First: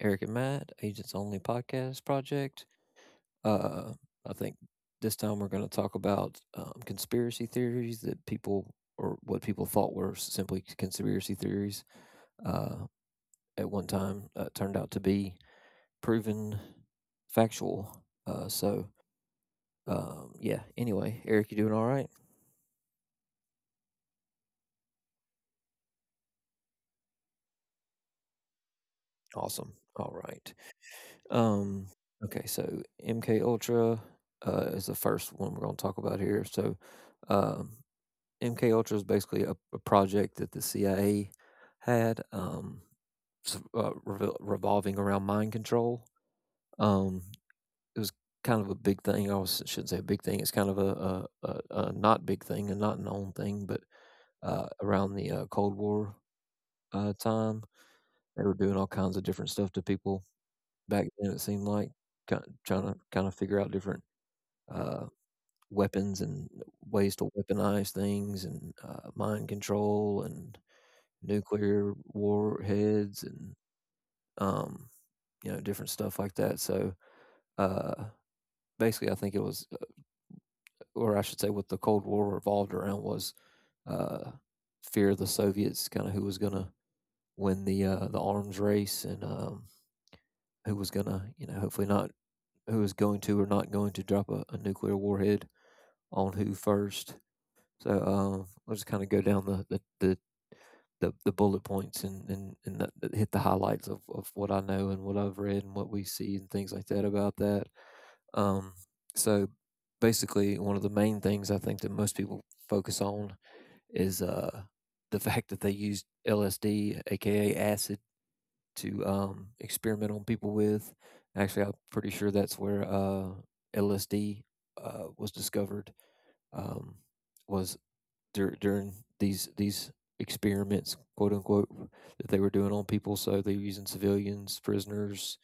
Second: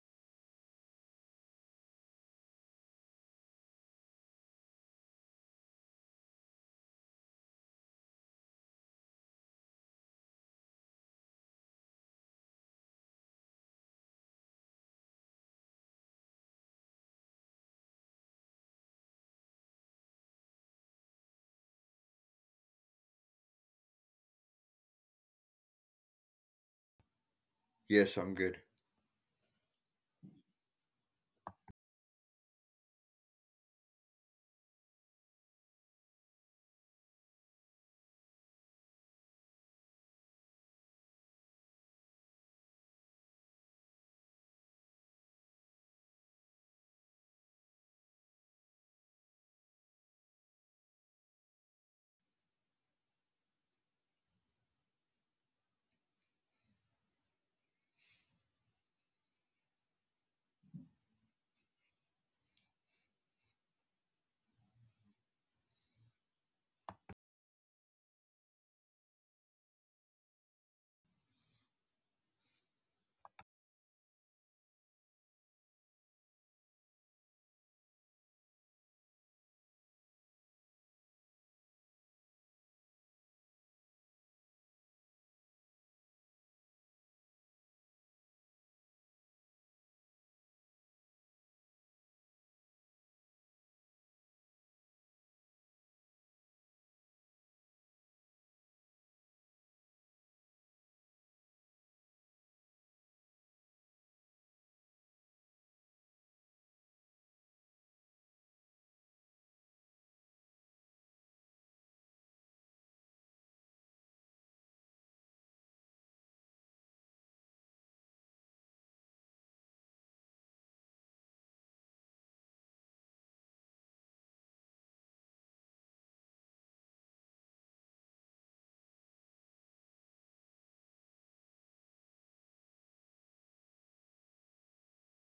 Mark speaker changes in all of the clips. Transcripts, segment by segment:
Speaker 1: Eric and Matt, Agents Only Podcast Project. Uh, I think this time we're going to talk about conspiracy theories that people or what people thought were simply conspiracy theories uh, at one time turned out to be proven factual. Anyway, Eric, you doing all right?
Speaker 2: Yes, I'm good.
Speaker 1: Awesome. All right. Um, okay, so MK Ultra is the first one we're going to talk about here. So, um, MK Ultra is basically a project that the CIA had revolving around mind control. Um, it was kind of a big thing. I was, shouldn't say a big thing. It's kind of a not big thing, and not known thing, but around the Cold War time, they were doing all kinds of different stuff to people back then. It seemed like kind of trying to kind of figure out different uh, weapons and ways to weaponize things and mind control and nuclear warheads, and um, you know, different stuff like that. So, uh, basically, I think it was, or I should say, what the Cold War revolved around was uh, fear of the Soviets, kind of who was going to win the the arms race, and who was going to, you know, hopefully not who was going to or not going to drop a nuclear warhead on who first. So, let's kind of go down the bullet points and hit the highlights of what I know and what I've read and what we see and things like that about that. Um, so, basically, one of the main things I think that most people focus on is the fact that they used LSD, aka acid, to experiment on people with. Actually, I'm pretty sure that's where LSD was discovered. Um, was During these experiments, quote unquote, that they were doing on people. So they were using civilians, prisoners,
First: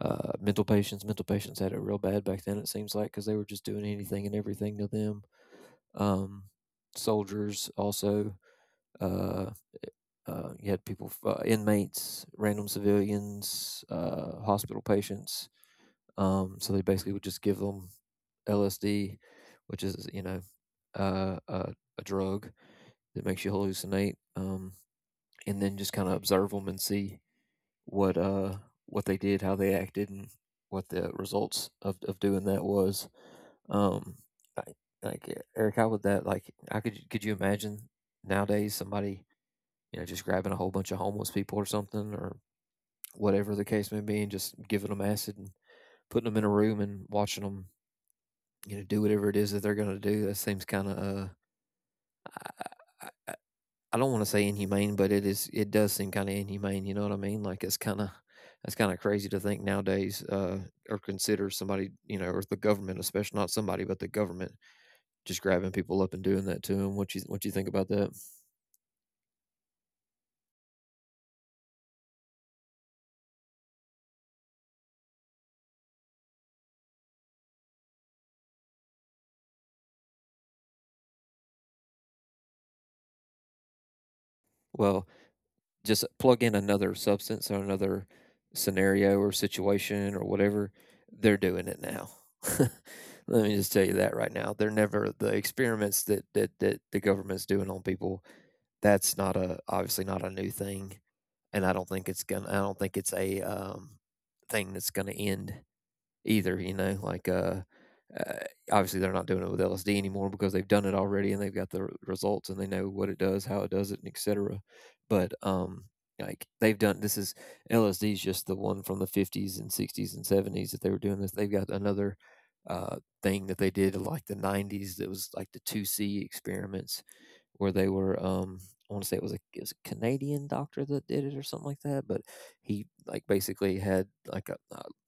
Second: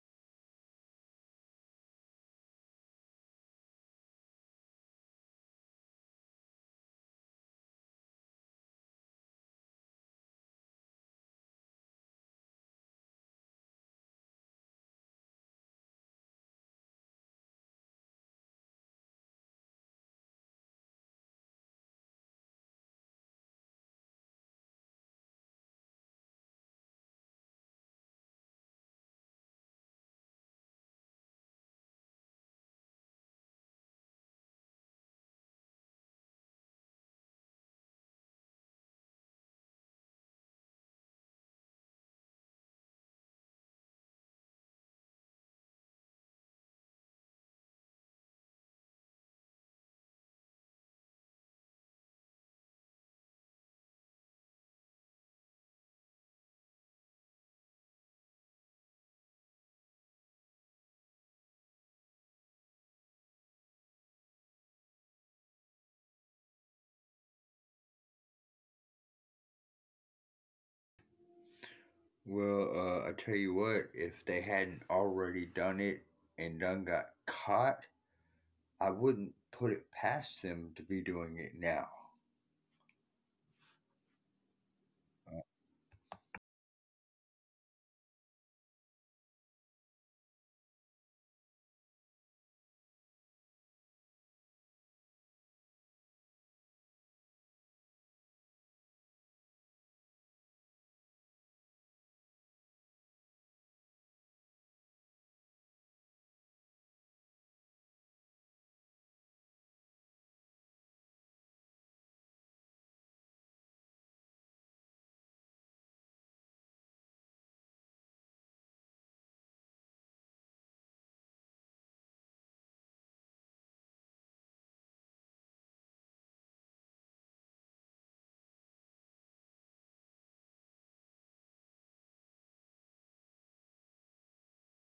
Speaker 1: mental patients. Mental patients had it real bad back then. It seems like, because they were just doing anything and everything to them. Um, Soldiers also. Uh, you had people, inmates, random civilians, hospital patients. So they basically would just give them LSD, which is, you know, uh, a, a drug that makes you hallucinate, and then just kind of observe them and see what uh, what they did, how they acted, and what the results of doing that was. Um, I, Eric, how would that like? How could you imagine nowadays somebody, you know, just grabbing a whole bunch of homeless people or something, or whatever the case may be, and just giving them acid and putting them in a room and watching them, you know, do whatever it is that they're gonna do. That seems kind of, I, I don't want to say inhumane, but it is. It does seem kind of inhumane. You know what I mean? Like it's kind of, that's kind of crazy to think nowadays, or consider somebody, you know, or the government, especially not somebody, but the government just grabbing people up and doing that to them. What you think about that?
Speaker 2: Well, I tell you what, if they hadn't already done it and done got caught, I wouldn't put it past them to be doing it now.
Speaker 1: Well,
Speaker 2: Uh,
Speaker 1: just plug in another substance or another scenario or situation or whatever, they're doing it now. Let me just tell you that right now. They're never the experiments that the government's doing on people. That's not a, obviously not a new thing, and I don't think it's gonna. I don't think it's a thing that's gonna end either. You know, like uh, obviously they're not doing it with LSD anymore, because they've done it already and they've got the results and they know what it does, how it does it, and etc. But like they've done this is LSD is just the one from the 50s and 60s and 70s that they were doing this. They've got another uh, thing that they did in like the 90s that was like the 2C experiments where they were, I want to say it was a Canadian doctor that did it or something like that, but he like basically had like a,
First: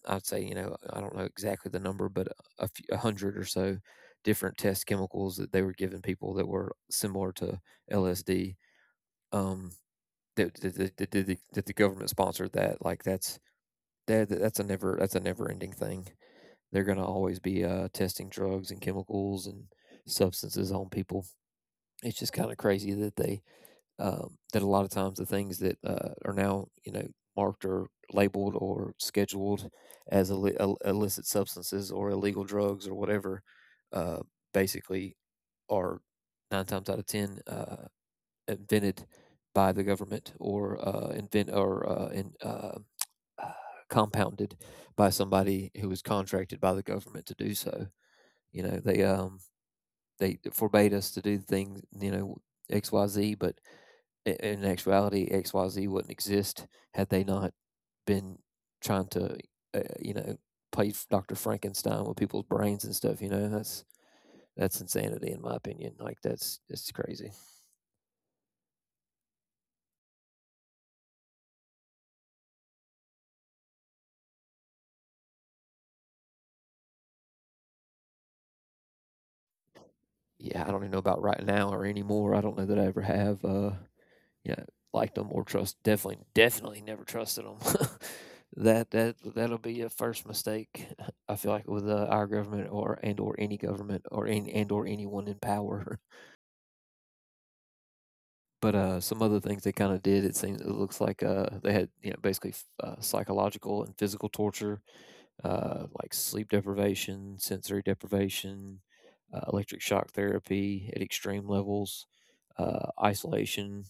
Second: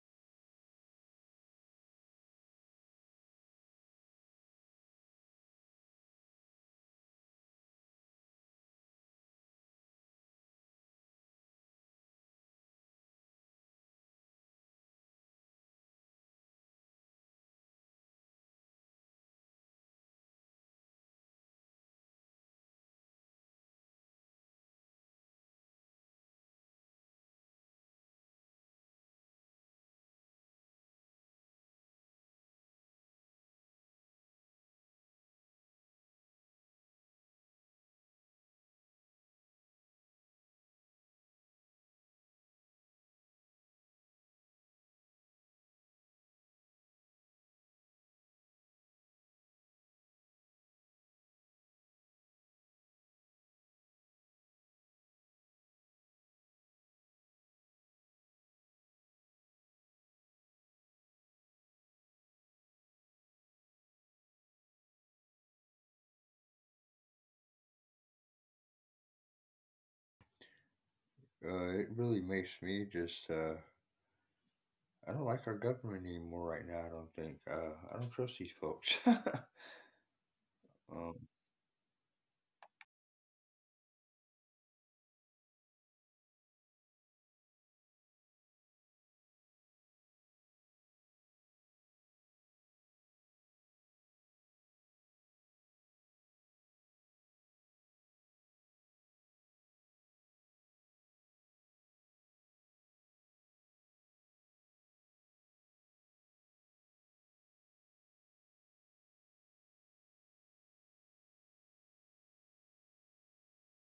Speaker 1: I'd say, you know, I don't know exactly the number, but a few, a hundred or so different test chemicals that they were giving people that were similar to LSD. Um, that the government sponsored that. Like that's a never, that's a never ending thing. They're gonna always be testing drugs and chemicals and substances on people. It's just kind of crazy that they that a lot of times the things that are now, you know, marked or labeled or scheduled as illicit substances or illegal drugs or whatever, uh, basically are nine times out of ten invented by the government, or uh, compounded by somebody who was contracted by the government to do so. You know, they forbade us to do things, you know, XYZ, but in actuality, XYZ wouldn't exist had they not been trying to, you know, play Dr. Frankenstein with people's brains and stuff. You know, that's insanity in my opinion. Like that's it's crazy.
Speaker 2: it really makes me just, I don't like our government anymore right now, I don't think. I don't trust these folks.
Speaker 1: Yeah, I don't even know
Speaker 2: um,
Speaker 1: about right now or anymore. I don't know that I ever have. You know, liked them or trust. Definitely, definitely never trusted them. That'll be a first mistake. I feel like with our government, or and or any government, or in, and or anyone in power. But, some other things they kinda did, it seems, it looks like, they had, you know, basically f psychological and physical torture, like sleep deprivation, sensory deprivation, electric shock therapy at extreme levels, isolation,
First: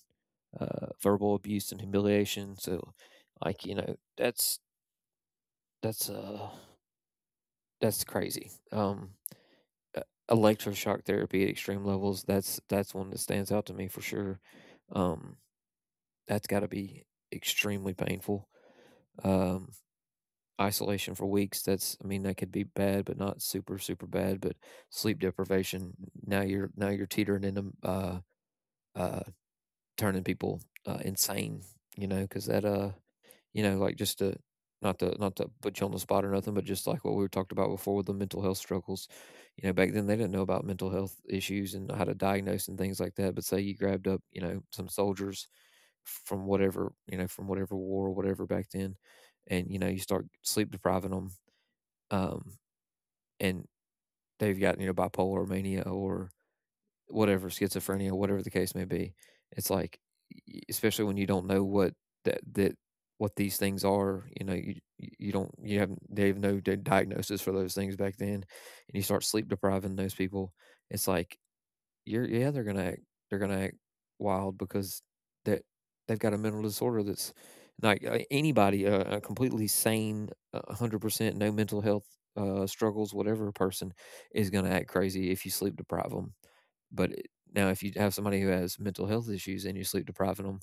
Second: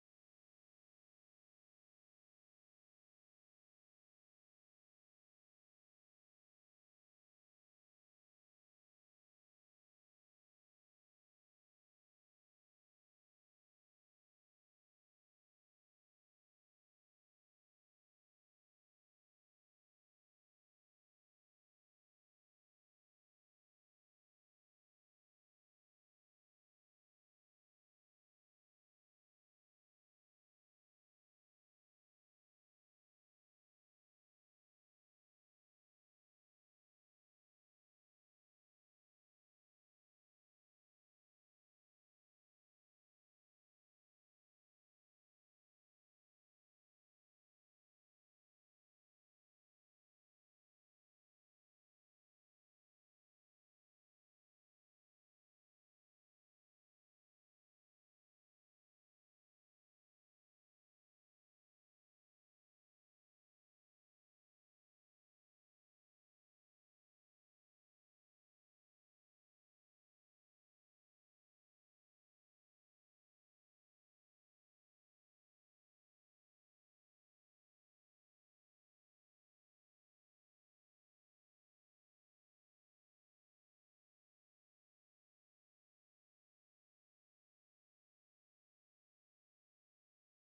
Speaker 1: verbal abuse and humiliation, so, like, you know, that's, uh, that's crazy. E Electroshock therapy at extreme levels, that's one that stands out to me for sure. Um that's got to be extremely painful. Um, Isolation for weeks, that's, I mean, that could be bad, but not super, super bad. But sleep deprivation, now you're teetering into, uh, turning people insane, you know, because that, you know, like not to, not to put you on the spot or nothing, but just like what we talked about before with the mental health struggles, you know, back then they didn't know about mental health issues and how to diagnose and things like that. But say you grabbed up, you know, some soldiers from whatever war or whatever back then, and you know you start sleep depriving them, um, and they've got, you know, bipolar mania or whatever, schizophrenia, whatever the case may be, it's like, especially when you don't know what that that what these things are, you know, you don't you have they have no diagnosis for those things back then, and you start sleep depriving those people, it's like you're yeah, they're gonna act, they're gonna act wild, because that they've got a mental disorder, that's like, anybody, a completely sane, a 100% no mental health, struggles, whatever person is gonna act crazy if you sleep deprive them. But it, now if you have somebody who has mental health issues and you sleep depriving them,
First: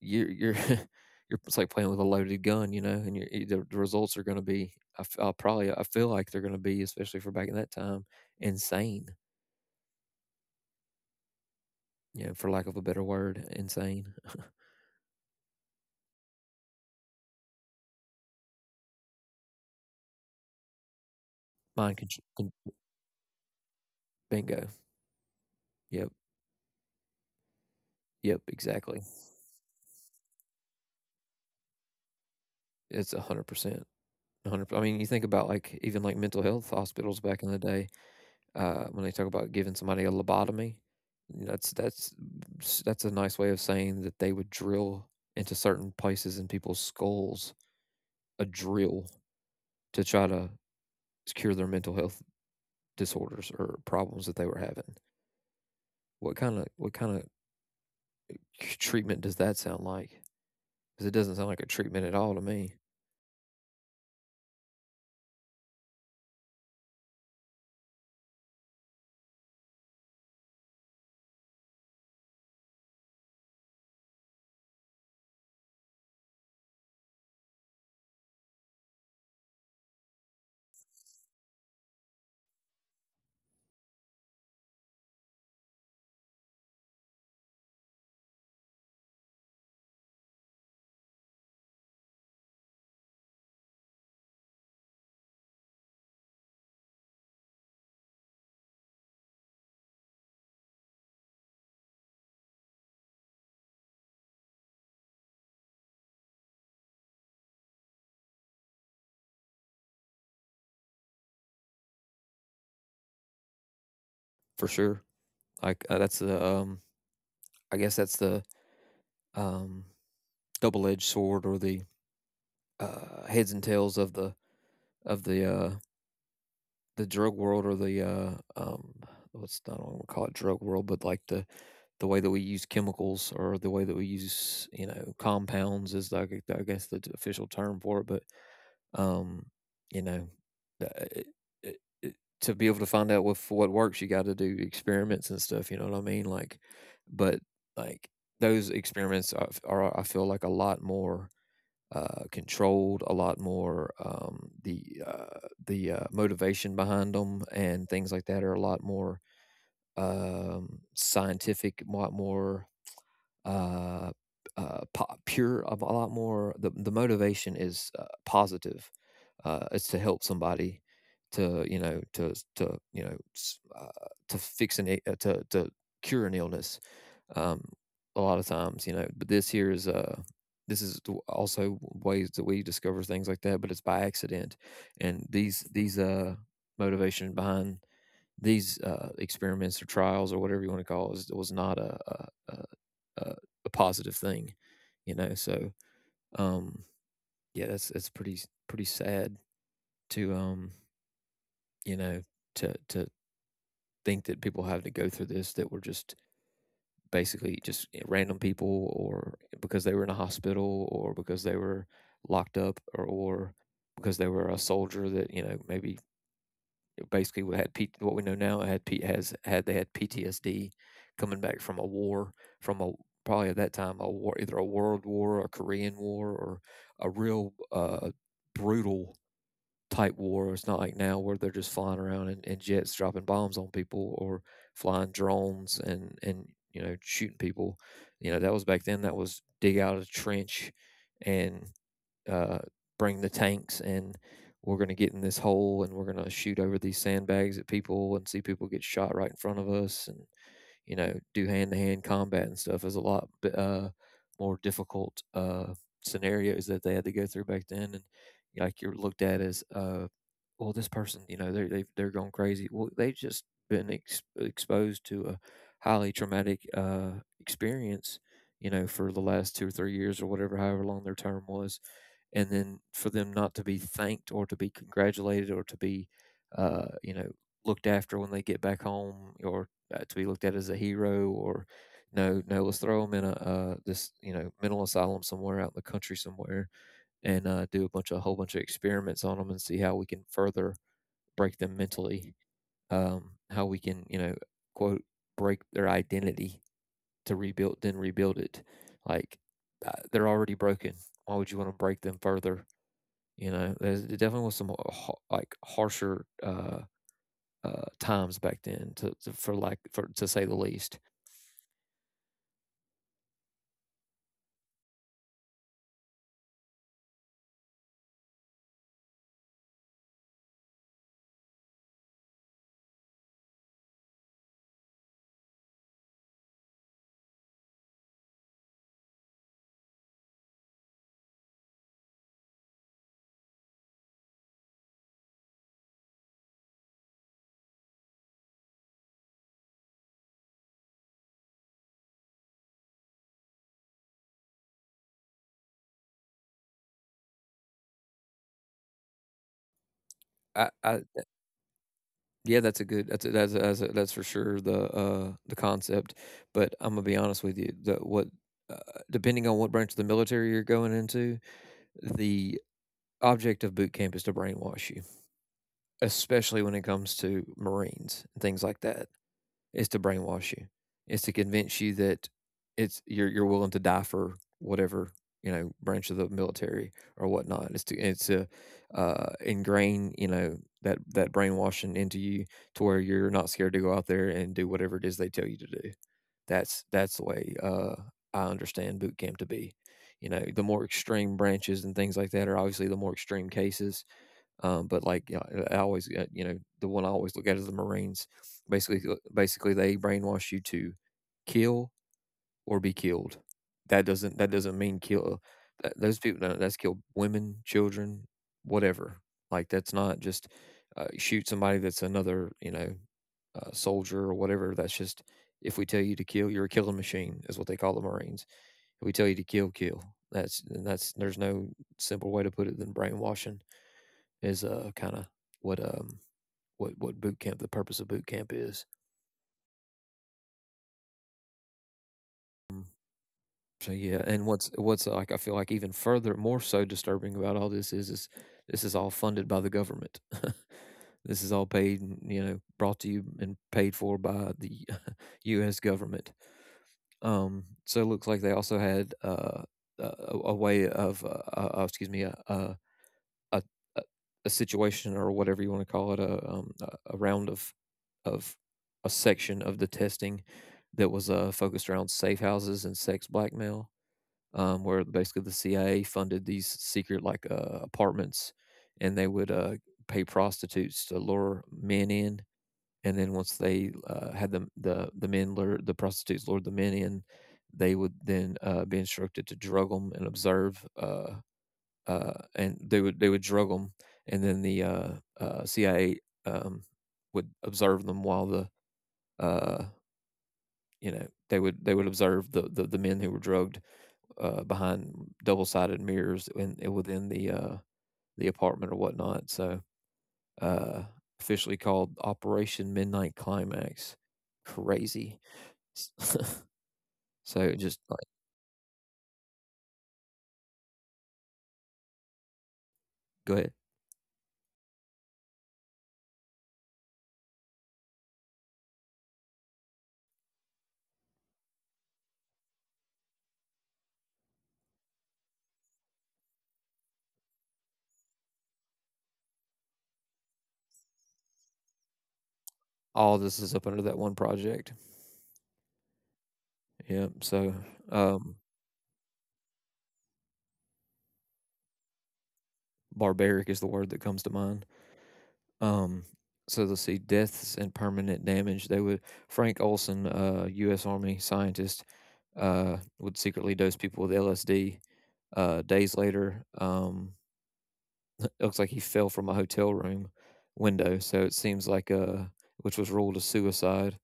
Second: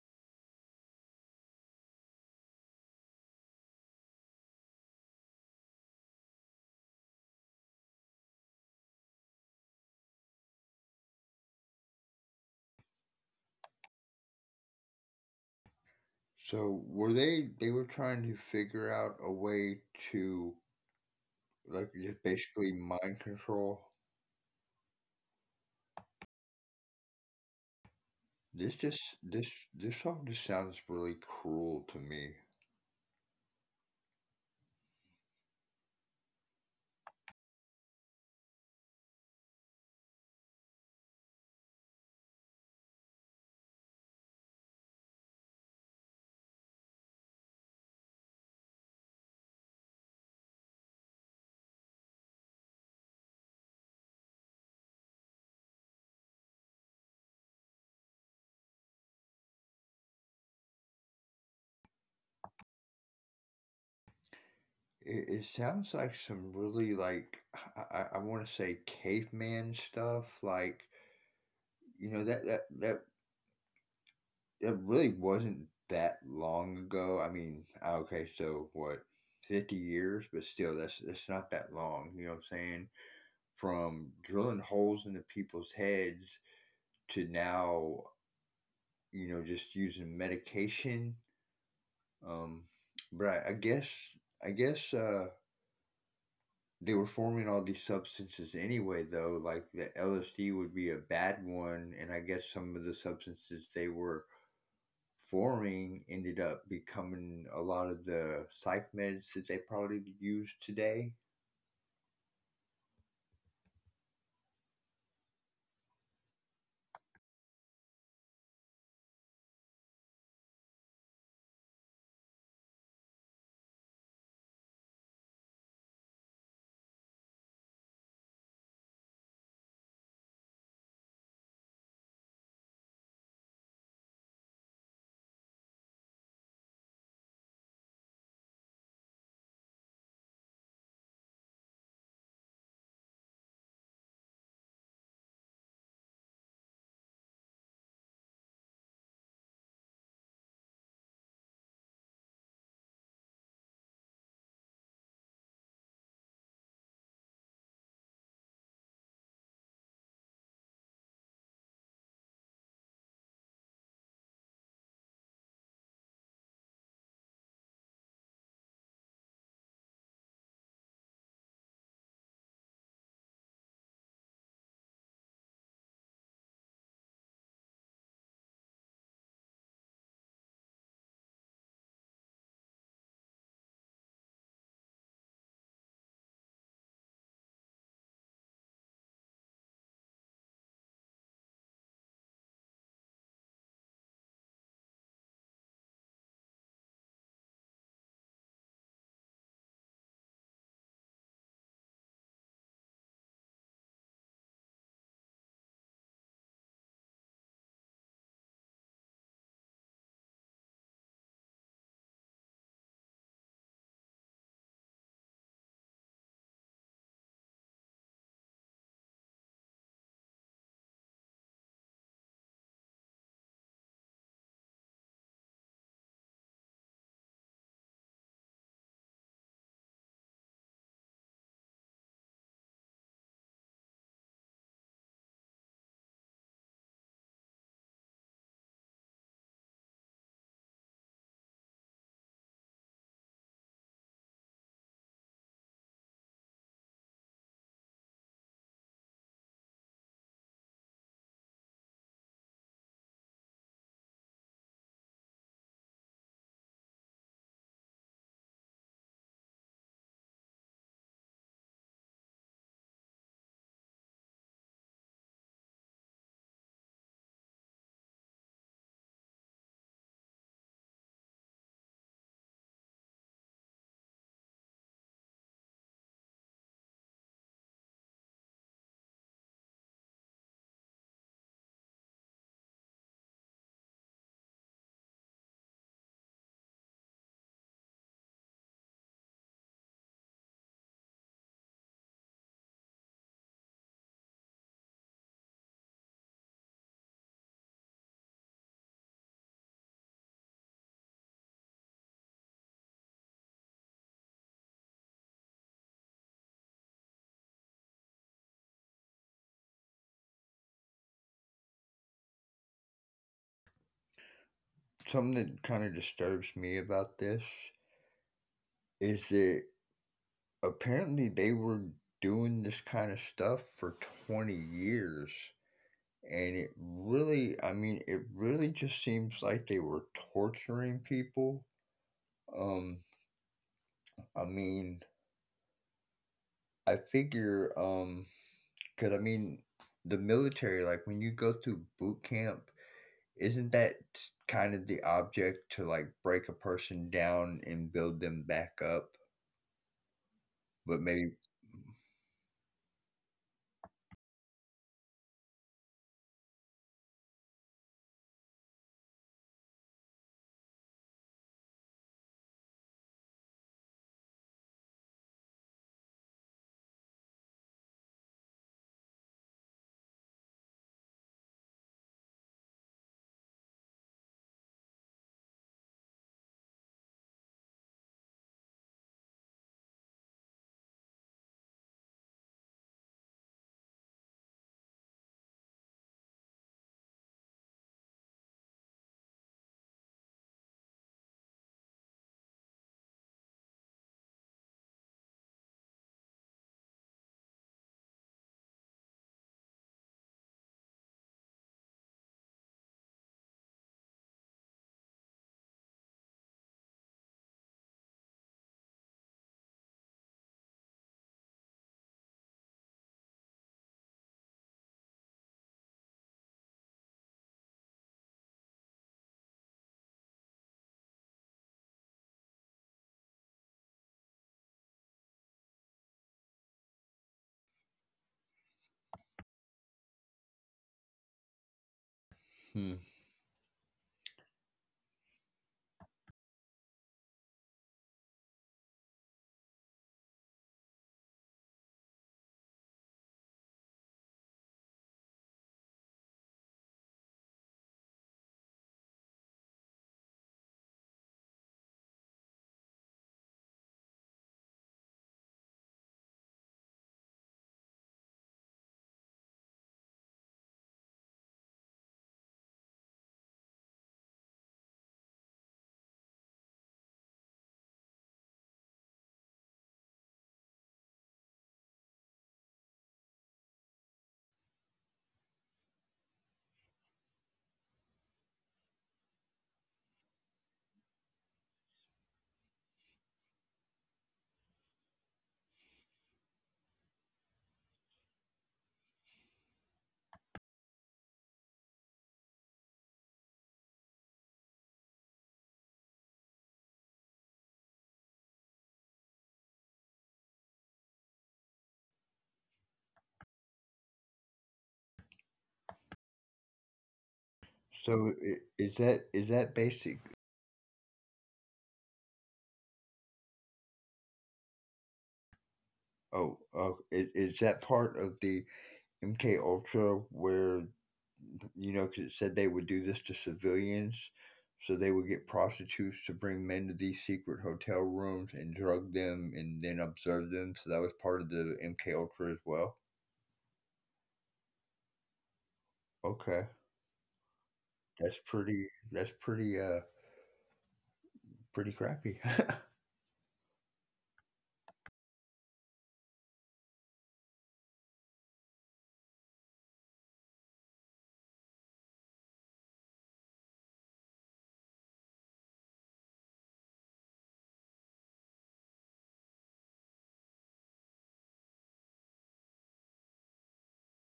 Speaker 1: you're you're, it's like playing with a loaded gun, you know, and you're e the results are gonna be, I'll probably, I feel like they're gonna be, especially for back in that time, insane. Yeah, for lack of a better word, insane.
Speaker 2: so they were trying to figure out a way to, like,
Speaker 1: Mind contr
Speaker 2: just
Speaker 1: con
Speaker 2: basically mind control?
Speaker 1: Bingo. Yep, yep,
Speaker 2: This
Speaker 1: exactly.
Speaker 2: just, this, this all just sounds really cruel to me.
Speaker 1: It's 100%, 100, I mean, you think about, like, even, like, mental health hospitals back in the day, when they talk about giving somebody a lobotomy, you know, that's a nice way of saying that they would drill into certain places in people's skulls, a drill, to try to cure their mental health disorders or problems that they were having. What kinda treatment does that sound like? 'Cause it doesn't sound like a treatment at all to me,
Speaker 2: It sounds like some really, like, I wanna say caveman stuff, like, you know, that really wasn't that long ago. I mean, ah, okay, so what, 50 years? But still, that's not that long, you know what I'm saying? From drilling holes into people's heads to now, you know, just using medication. Um, but I I guess I guess, they were forming all these substances anyway, though, like the LSD would be a bad one, and I guess some of the substances they were forming ended up becoming a lot of the psych meds that they probably use today.
Speaker 1: for sure. That's the, I guess that's the, um, double-edged sword or the, heads and tails of the of the the drug world or the, what's I don't wanna call it drug world, but, like, the way that we use chemicals or the way that we use, compounds is, like, I guess the official term for it. But Um, you know, the- it, it- To be able to find out what works, you got to do experiments and stuff. You know what I mean? Like, but like Those experiments are I feel like a lot more controlled, a lot more, the motivation behind them and things like that are a lot more scientific, a lot more, uh, pure, a lot more. The motivation is positive. It's to help somebody, to you know s- to fix an I- to cure an illness. Um, a lot of times, you know. But this here is, also ways that we discover things like that, but it's by accident. And these motivation behind these experiments or trials or whatever you want to call it was not a, a positive thing, you know. So um, yeah, that's pretty pretty sad to, you know to to think that people have to go through this that were just basically just random people, or because they were in a hospital, or because they were locked up, or because they were a soldier that, you know, maybe it basically, we had P, what we know now had P, has had they had PTSD coming back from a war, from a probably at that time a war, either a world war, a Korean war, or a real, brutal type war. It's not like now where they're just flying around in jets dropping bombs on people, or flying drones and, you know, shooting people. You know, that was back then. That was dig out a trench and, uh, bring the tanks, and we're going to get in this hole and we're going to shoot over these sandbags at people and see people get shot right in front of us, and you know, do hand to hand combat and stuff. Is a lot uh, more difficult scenarios that they had to go through back then. And like, you're looked at as, well, this person, you know, they're going crazy. Well, they've just been exposed to a highly traumatic experience, you know, for the last 2 or 3 years, or whatever, however long their term was. And then for them not to be thanked, or to be congratulated, or to be, you know, looked after when they get back home, or, to be looked at as a hero. Or no, no, let's throw them in a, this, you know, mental asylum somewhere out in the country somewhere, and, do a bunch of a whole bunch of experiments on them, and see how we can further break them mentally. How we can, you know, quote, break their identity to rebuild it. like they're already broken. Why would you want to break them further? You know, there's it definitely was some harsher, times back then, to for like for to say the least.
Speaker 2: Something that kind of disturbs me about this is that apparently they were doing this kind of stuff for 20 years. And it really, I mean, it really just seems like they were torturing people. Um, I mean, I figure, because I mean, the military, like when you go through boot camp, isn't that kind of the object to like break a person down and build them back up? But
Speaker 1: I
Speaker 2: maybe.
Speaker 1: Yeah, that's a good, that's for sure the concept. But Imma be honest with you, uh, depending on what branch of the military you're going into, the object of boot camp is to brainwash you, especially when it comes to Marines and things like that. Is to brainwash you. It's to convince you that it's you're willing to die for whatever, you know, branch of the military or whatnot. It's to Ingrain, you know, that that brainwashing into you, to where you're not scared to go out there and do whatever it is they tell you to do. That's the way, I understand boot camp to be. You know, the more extreme branches and things like that are obviously the more extreme cases. But like You know, I always, you know, the one I always look at is the Marines. Basically, they brainwash you to kill or be killed. That doesn't mean kill. Those people don't- that's kill women, children, whatever. Like, that's not just, shoot somebody that's another, you know, soldier or whatever. That's just, if we tell you to kill, you're a killing machine, is what they call the Marines. If we tell you to kill, kill. That's, there's no simple way to put it than brainwashing is, what, what boot camp the purpose of boot camp is.
Speaker 2: Hmm.
Speaker 1: Mm. So yeah. And what's, like, I feel like even further more so disturbing about all this is this is all funded by the government. This is all paid, you know, brought to you and paid for by the U.S. government. So it looks like they also had, a way of excuse me, a a, situation, or whatever you want to call it, of a section of the testing that was, focused around safe houses and sex blackmail. Where basically, the CIA funded these secret, like, apartments, and they would, pay prostitutes to lure men in. And then once they, had the men lure the prostitutes lured the men in, they would then, be instructed to drug them and observe. And they would drug them. And then the, CIA, um, would observe them while the, uh, they would observe the men who were drugged, behind double sided mirrors, within the, the apartment or whatnot. So, uh, officially called Operation Midnight Climax. Crazy. so just
Speaker 2: So
Speaker 1: like
Speaker 2: is that basic?
Speaker 1: go ahead.
Speaker 2: Oh, oh, is that part of the MK Ultra, where, you know, because it said they would do this to civilians. So they would get prostitutes to bring men to these secret hotel rooms and drug them and then observe them. So that was part of the MK Ultra as well.
Speaker 1: All this is up under that one project.
Speaker 2: Okay.
Speaker 1: Yeah. So,
Speaker 2: That's
Speaker 1: um,
Speaker 2: pretty that's pretty uh pretty crappy.
Speaker 1: barbaric is the word that comes to mind. Um, so let's see, deaths and permanent damage. They would Frank Olson, U.S. Army scientist, would secretly dose people with LSD. Days later, it looks like he fell from a hotel room window. So it seems like Which was ruled a suicide.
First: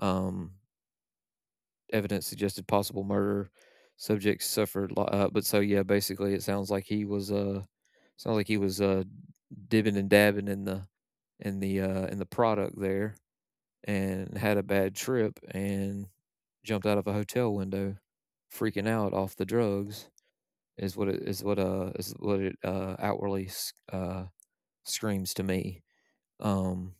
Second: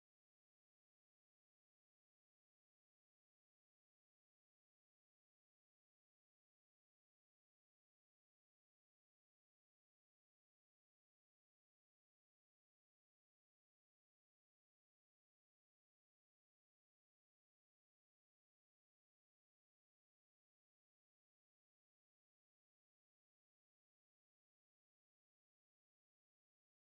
Speaker 1: Um, Evidence suggested possible murder. Subjects suffered, lo- but So yeah, basically, it sounds like he was, sounds like he was uh, dibbing and dabbing in the, in the product there, and had a bad trip and jumped out of a hotel window, freaking out off the drugs, is what it outwardly, uh screams to me. Um,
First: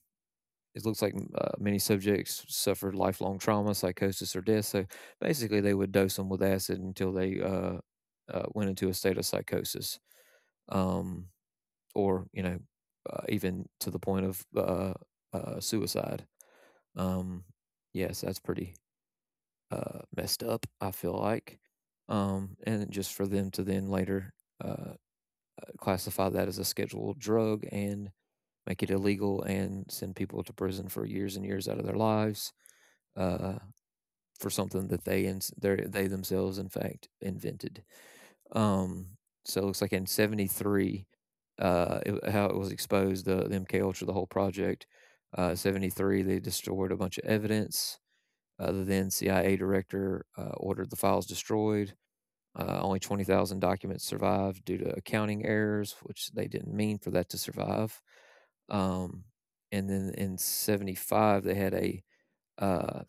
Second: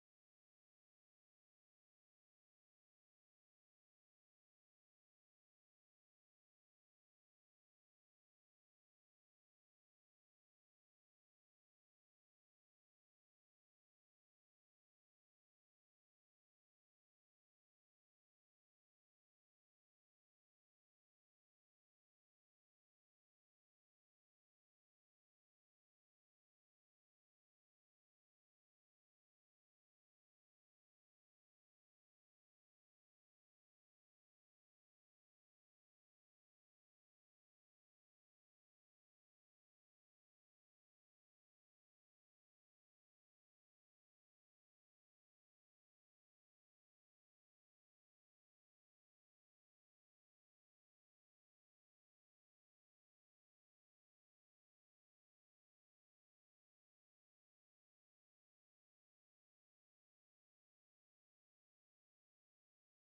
Speaker 1: it looks like, many subjects suffered lifelong trauma, psychosis, or death. So basically, they would dose them with acid until they, went into a state of psychosis. um, or you know, Even to the point of, suicide. Um, yes, that's pretty, messed up, I feel like. And just for them to then later, uh, classify that as a scheduled drug, and make it illegal, and send people to prison for years and years out of their lives, uh, for something that they themselves in fact invented. Um, so it looks like in '73, how it was exposed, the MK Ultra, the whole project. '73, they destroyed a bunch of evidence. The then CIA director, ordered the files destroyed. Only 20,000 documents survived due to accounting errors, which they didn't mean for that to survive. Um, and then in 75, they had a, uh,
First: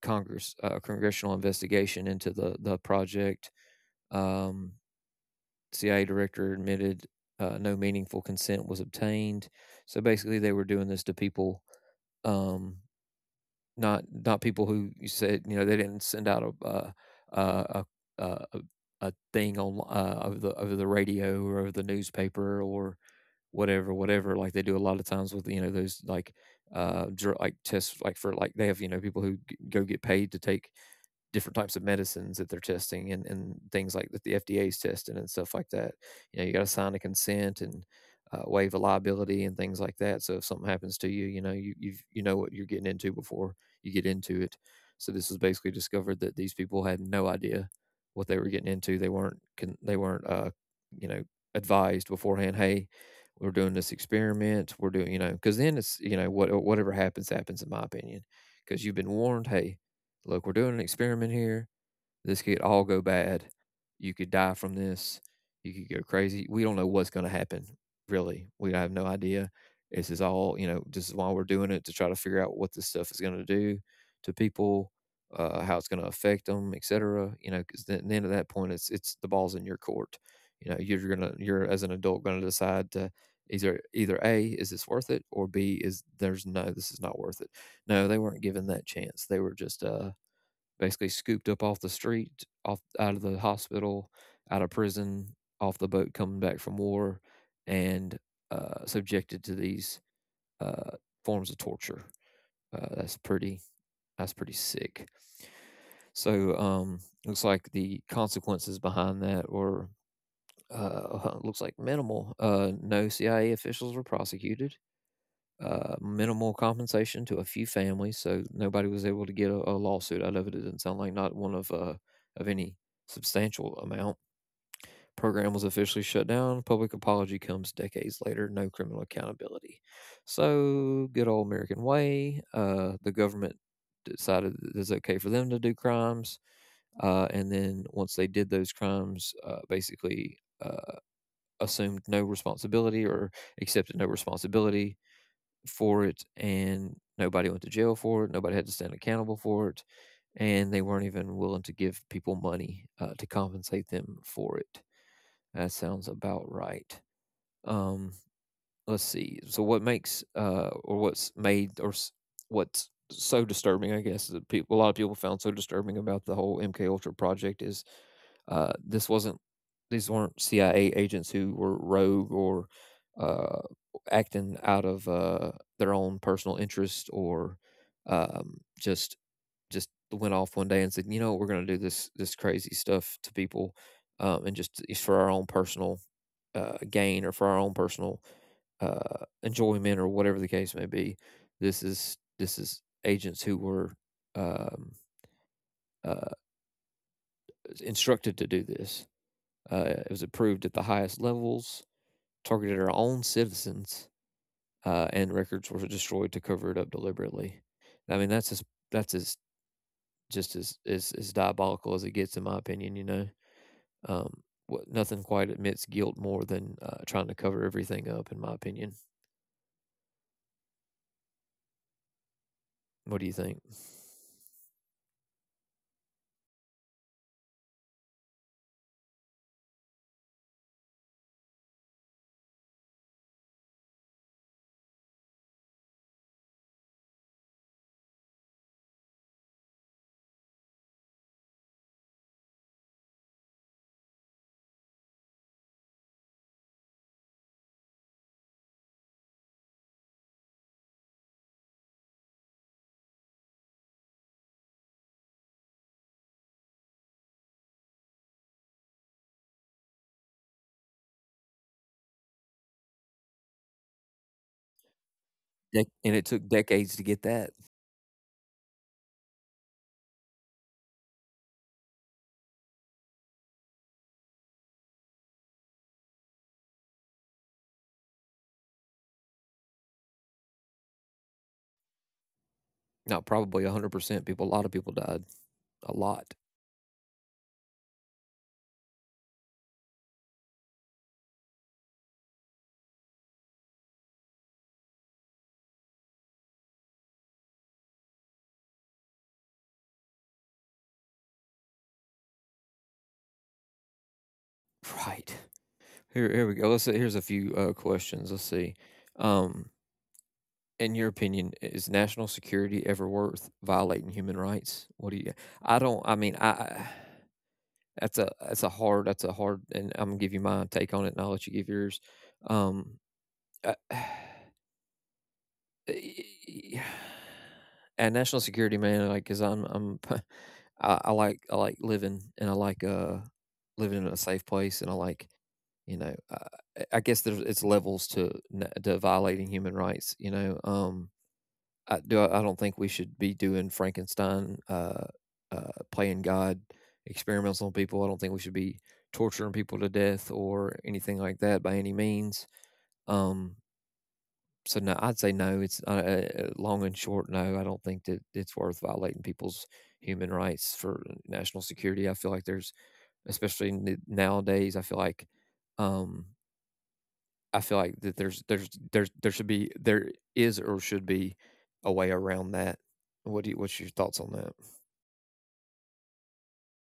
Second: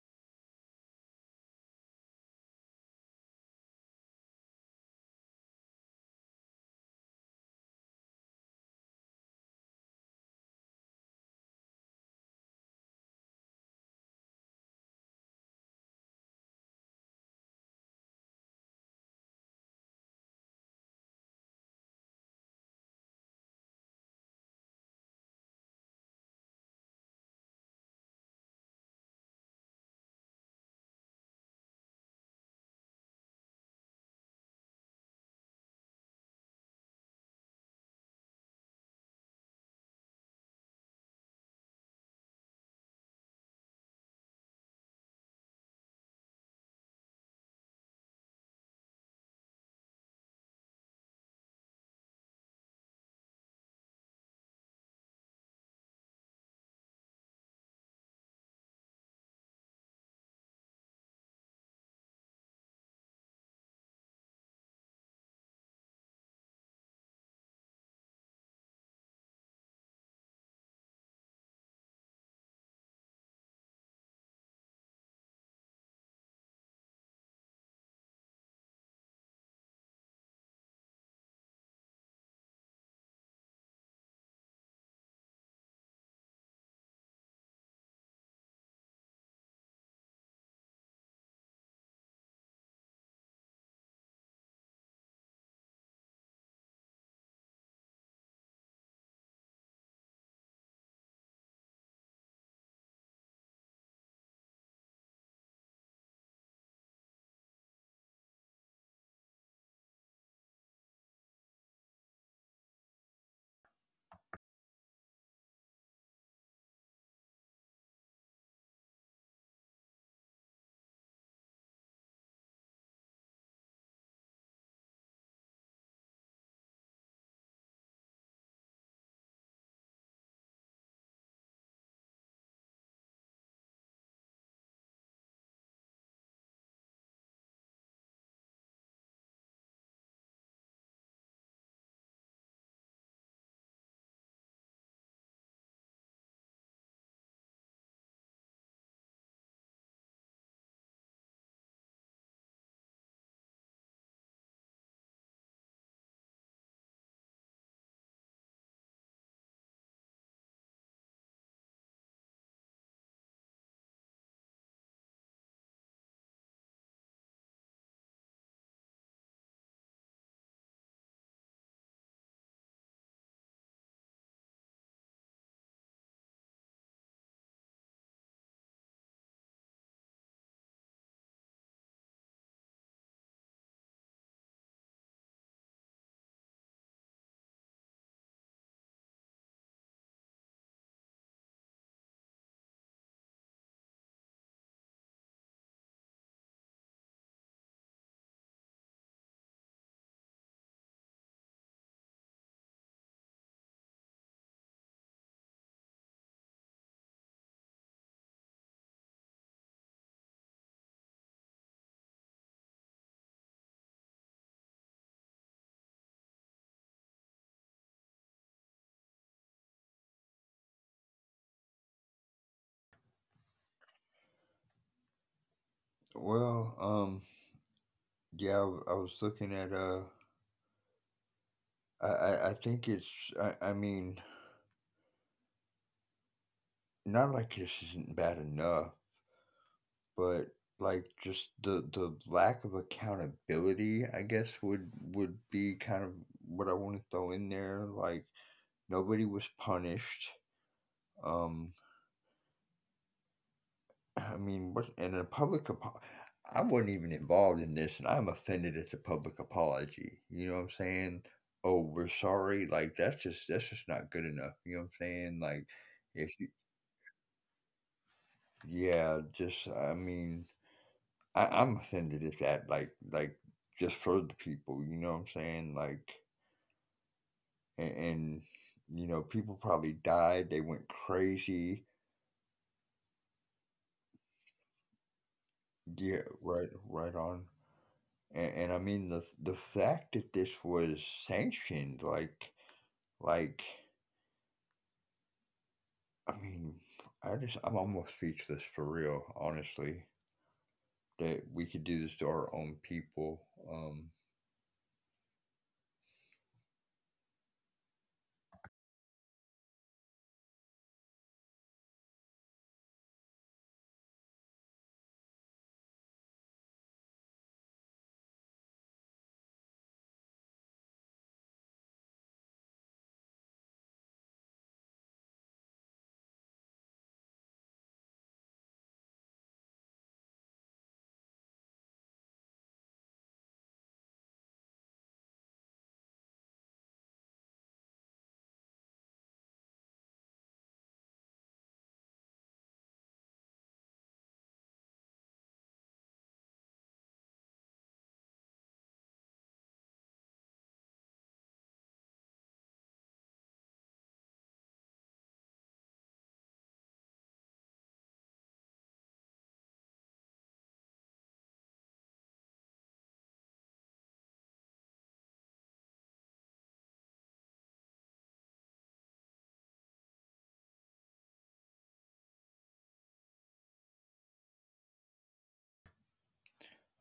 Speaker 1: Congressional investigation into the project. Um, CIA director admitted, no meaningful consent was obtained. So basically, they were doing this to people. um, not people who you said, you know. They didn't send out a, uh, a a a thing on, over the radio, or over the newspaper, or whatever, whatever. Like they do a lot of times with, you know, those, tests, like for like they have, you know, people who go get paid to take different types of medicines that they're testing, and things like that, the FDA is testing and stuff like that. You know, you got to sign a consent and, waive a liability and things like that. So if something happens to you, you know, you know what you're getting into before you get into it. So this was basically discovered that these people had no idea what they were getting into. They weren't You know, advised beforehand. Hey, we're doing this experiment. We're doing, you know, because then it's, you know, what whatever happens happens, in my opinion, because you've been warned. Hey, look, we're doing an experiment here. This could all go bad. You could die from this. You could go crazy. We don't know what's going to happen, really. We have no idea. This is all, this is why we're doing it, to try to figure out what this stuff is going to do to people, how it's going to affect them, et cetera. You know, because at the end of that point, it's the ball's in your court. You know, you're going to, you're as an adult going to decide to either, either A, is this worth it? Or B, is there's no, this is not worth it. No, they weren't given that chance. They were just, basically scooped up off the street, off out of the hospital, out of prison, off the boat coming back from war, and subjected to these uh, forms of torture. That's pretty. That's pretty sick. So um, Looks like the consequences behind that were looks like minimal. No CIA officials were prosecuted, minimal compensation to a few families, so nobody was able to get a lawsuit out of it. It didn't sound like not one of any substantial amount. Program was officially shut down. Public apology comes decades later. No criminal accountability. So good old American way. The government decided that it's okay for them to do crimes, and then once they did those crimes, basically assumed no responsibility or accepted no responsibility for it, and nobody went to jail for it. Nobody had to stand accountable for it. And they weren't even willing to give people money, to compensate them for it. That sounds about right. Um, let's see. So what makes or what's made or what's so disturbing, I guess, that people a lot of people found so disturbing about the whole MK Ultra project is this wasn't these weren't CIA agents who were rogue or uh acting out of their own personal interest, or um just just went off one day and said, "You know, we're going to do this crazy stuff to people, and just it's for our own personal gain, or for our own personal enjoyment, or whatever the case may be. This is agents who were um, uh, instructed to do this. It was approved at the highest levels, targeted our own citizens, and records were destroyed to cover it up deliberately. I mean, that's as just as diabolical as it gets, in my opinion. You know, um, what, nothing quite admits guilt more than trying to cover everything up, in my opinion. What do you think?
Speaker 2: Well, I was looking at uh, I think it's I mean, not like this isn't bad enough, but, like, just the lack of accountability, I guess, would be kind of what I wanna throw in there, like, nobody was punished. um, I mean, what and a public apo I wasn't even involved in this, and I'm offended at the public apology, you know what I'm saying? "Oh, we're sorry," like, that's just not good enough, you know what I'm saying? Like,
Speaker 1: Dec- and it
Speaker 2: if
Speaker 1: took
Speaker 2: you
Speaker 1: decades to get that.
Speaker 2: yeah, just I mean, I'm offended at that. Like, just for the people, you know what I'm saying? Like, and you know, people probably died. They went crazy.
Speaker 1: No, probably 100% people a lot of people died. A lot.
Speaker 2: Yeah, right, right on. And I mean, the fact that this was sanctioned, like, I mean, I just I'm almost speechless for real, honestly. That we could do this to our own people. Um,
Speaker 1: Right. Here here we go. Let's see. Here's a few questions. Let's see. Um, in your opinion, is national security ever worth violating human rights? What do you I don't I mean, I that's a hard that's a hard, and I'm gonna give you my take on it and I'll let you give yours. Um, I at national security, man, like, because I 'cause I'm I like I like living, and I like, living in a safe place, and I like, you know, uh, I guess there's it's levels to n to violating human rights, you know, I do I don't think we should be doing Frankenstein, playing God experiments on people. I don't think we should be torturing people to death or anything like that by any means, um so no, I'd say no. It's long and short. No, I don't think that it's worth violating people's human rights for national security. I feel like there's, especially nowadays, um, I feel like that there's there should be there is or should be a way around that. What do you, what's your thoughts on that?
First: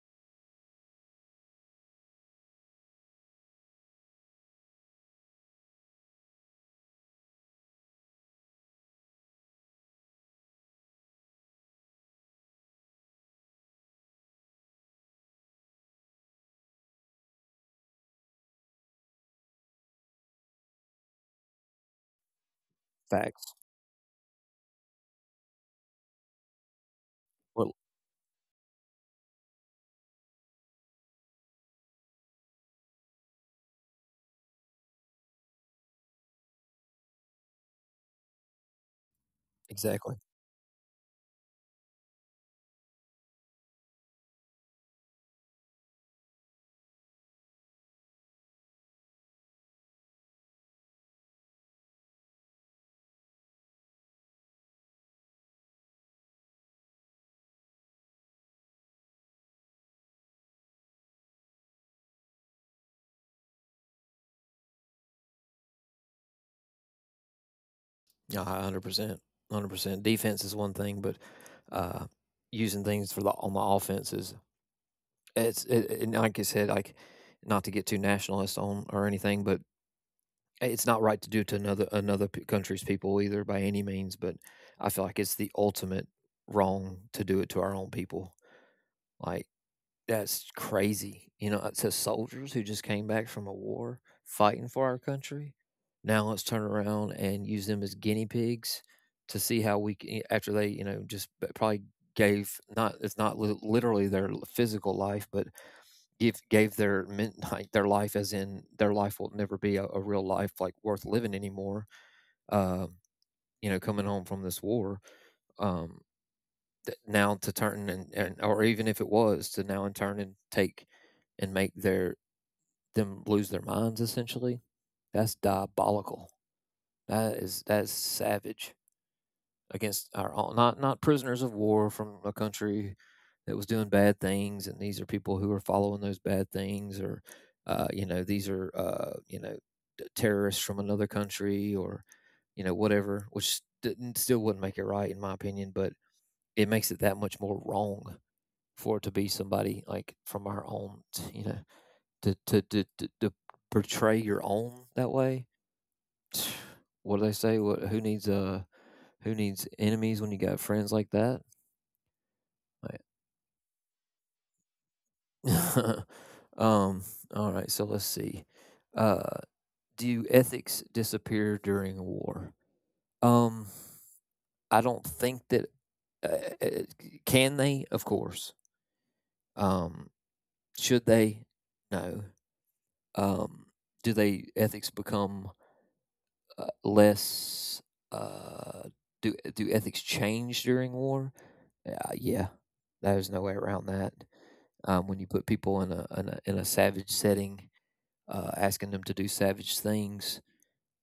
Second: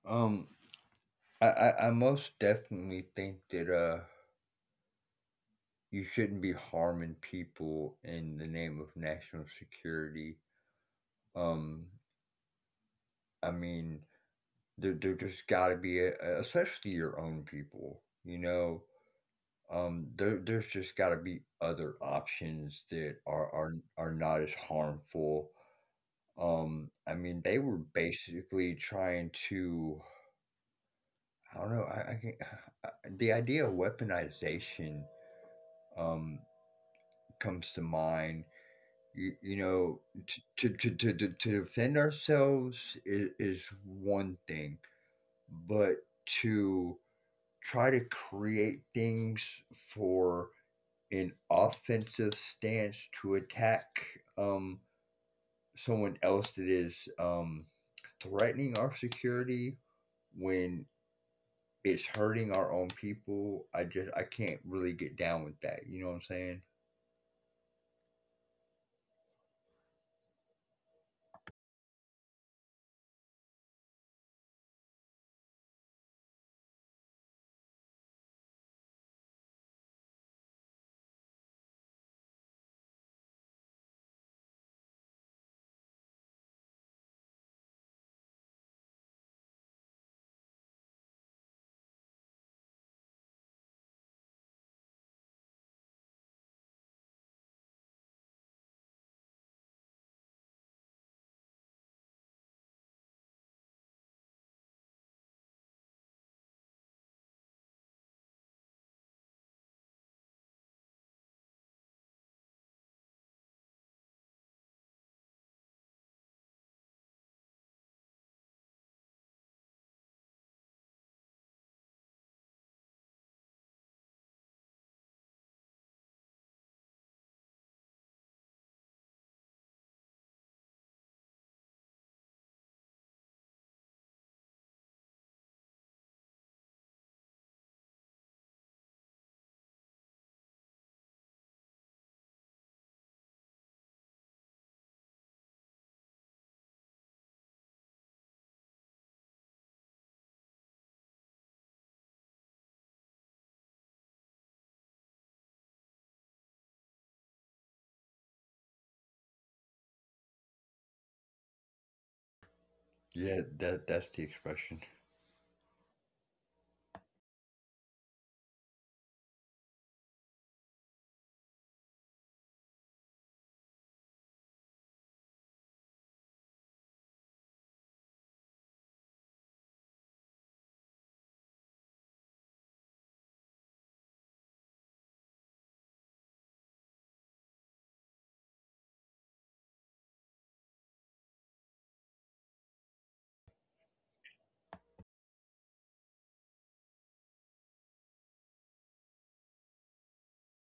Speaker 2: um, I most definitely think that you shouldn't be harming people in the name of national security. Um, I mean, there just got to be, especially your own people, you know. There's just got to be other options that
Speaker 1: Facts.
Speaker 2: are not as harmful. I mean, they
Speaker 1: Well,
Speaker 2: were basically trying to, I don't know, I can, the idea of weaponization um comes to mind, you
Speaker 1: exactly.
Speaker 2: know, to defend ourselves is one thing, but to try to create things for an offensive stance to attack, um, someone else that is, threatening our security, when it's hurting our own people. I just I can't really get down with that, you know what I'm saying?
Speaker 1: Yeah, 100%. 100%. Defense is one thing, but uh, using things for the on the offense is It's it, and like I said, like not to get too nationalist on or anything, but it's not right to do to another another country's people either by any means. But I feel like it's the ultimate wrong to do it to our own people. Like, that's crazy, you know. It says soldiers who just came back from a war fighting for our country, now let's turn around and use them as guinea pigs to see how we can, after they you know just probably gave not it's not literally their physical life, but if gave their midnight their life as in their life will never be a real life like worth living anymore, um you know coming home from this war, um now to turn and or even if it was to now in turn and take and make their them lose their minds, essentially. That's diabolical. That is that's savage against our own, not not prisoners of war from a country that was doing bad things, and these are people who are following those bad things, or you know, these are you know terrorists from another country, or you know whatever, which didn't, still wouldn't make it right in my opinion, but it makes it that much more wrong for it to be somebody like from our own, you know, to to portray your own that way. What do they say? What who needs enemies when you got friends like that?
Speaker 2: Yeah, that that's the expression.
Speaker 1: Right. um. All right. So let's see. Uh, do ethics disappear during a war? Um, I don't think that. Uh, uh, can they? Of course. Um, should they? No. Um, do they ethics become less? Uh, do do ethics change during war? Yeah, there's no way around that. When you put people in a savage setting, asking them to do savage things,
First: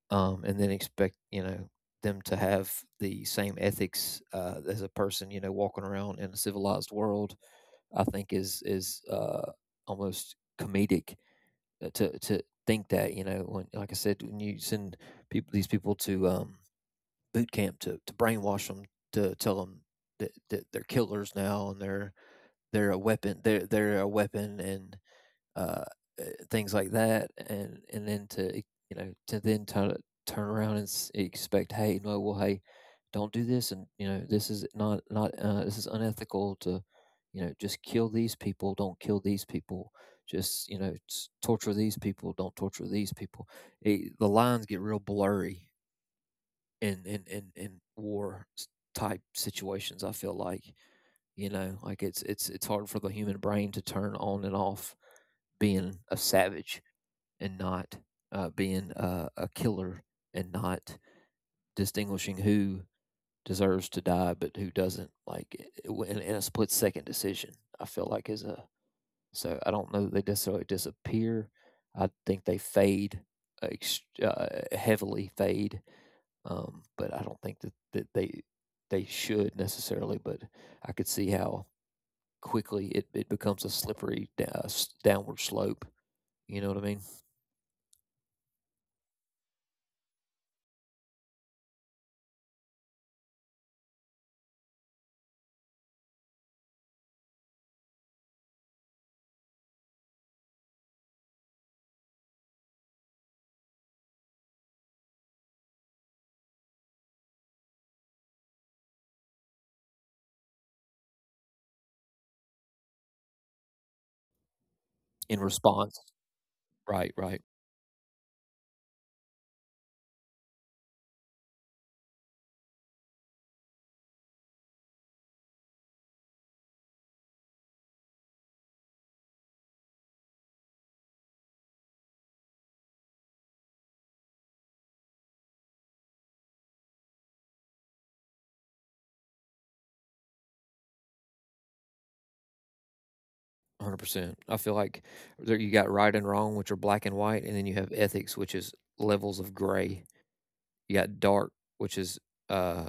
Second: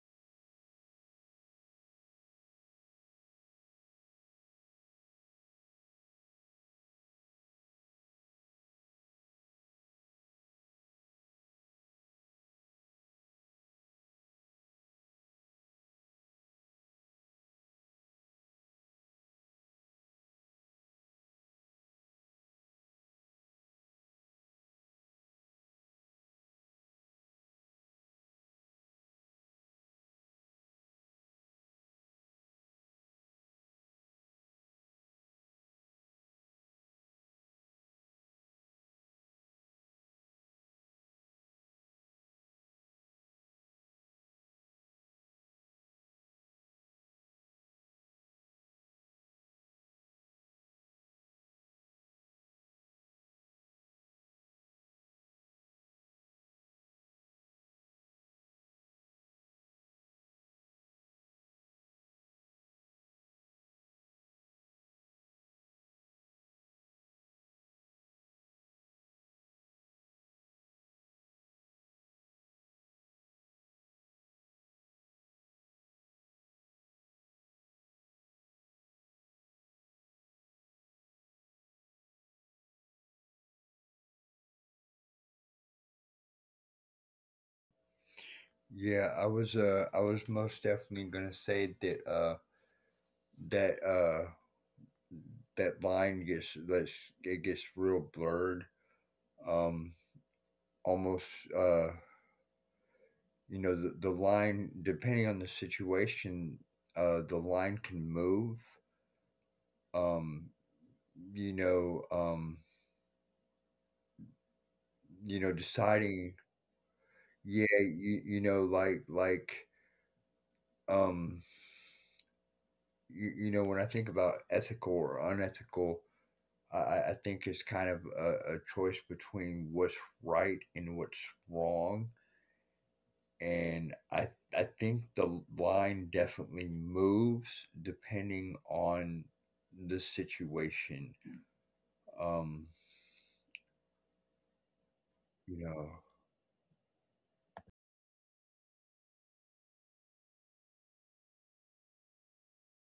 Speaker 1: and then expect you know them to have the same ethics, as a person you know walking around in a civilized world, I think is almost comedic, to think that, you know, when like I said when you send people these people to boot camp to brainwash them, to tell them that, that they're killers now and they're a weapon. They're a weapon, and uh, uh, things like that. And then to e, you know to then turn turn around and expect, hey, no, well, hey, don't do this, and you know this is not not this is unethical to you know just kill these people, don't kill these people, just you know torture these people, don't torture these people. It, the lines get real blurry in war type situations. I feel like you know, like it's it's hard for the human brain to turn on and off being a savage and not being a killer and not distinguishing who deserves to die but who doesn't. Like in a split second decision, I feel like is a so I don't know that they necessarily disappear. I think they fade, uh, heavily fade. But I don't think that, that they should necessarily. But I could see how quickly it it becomes a slippery da s downward slope, you know what I mean?
Speaker 2: Yeah, I was most definitely gonna say that that uh that line gets that's it gets real blurred. Um Almost, uh you know, the line, depending on the situation, the line can move. Um you know,
Speaker 1: In
Speaker 2: you know,
Speaker 1: response
Speaker 2: deciding,
Speaker 1: right, right,
Speaker 2: yeah, you know, like, um you, you know, when I think about ethical or unethical, I think it's kind of a choice between what's right and what's wrong. And I think the line definitely moves depending on the situation. Um,
Speaker 1: 100%. I feel like
Speaker 2: you
Speaker 1: there you
Speaker 2: know.
Speaker 1: got right and wrong, which are black and white, and then you have ethics, which is levels of gray. You got dark, which is, uh,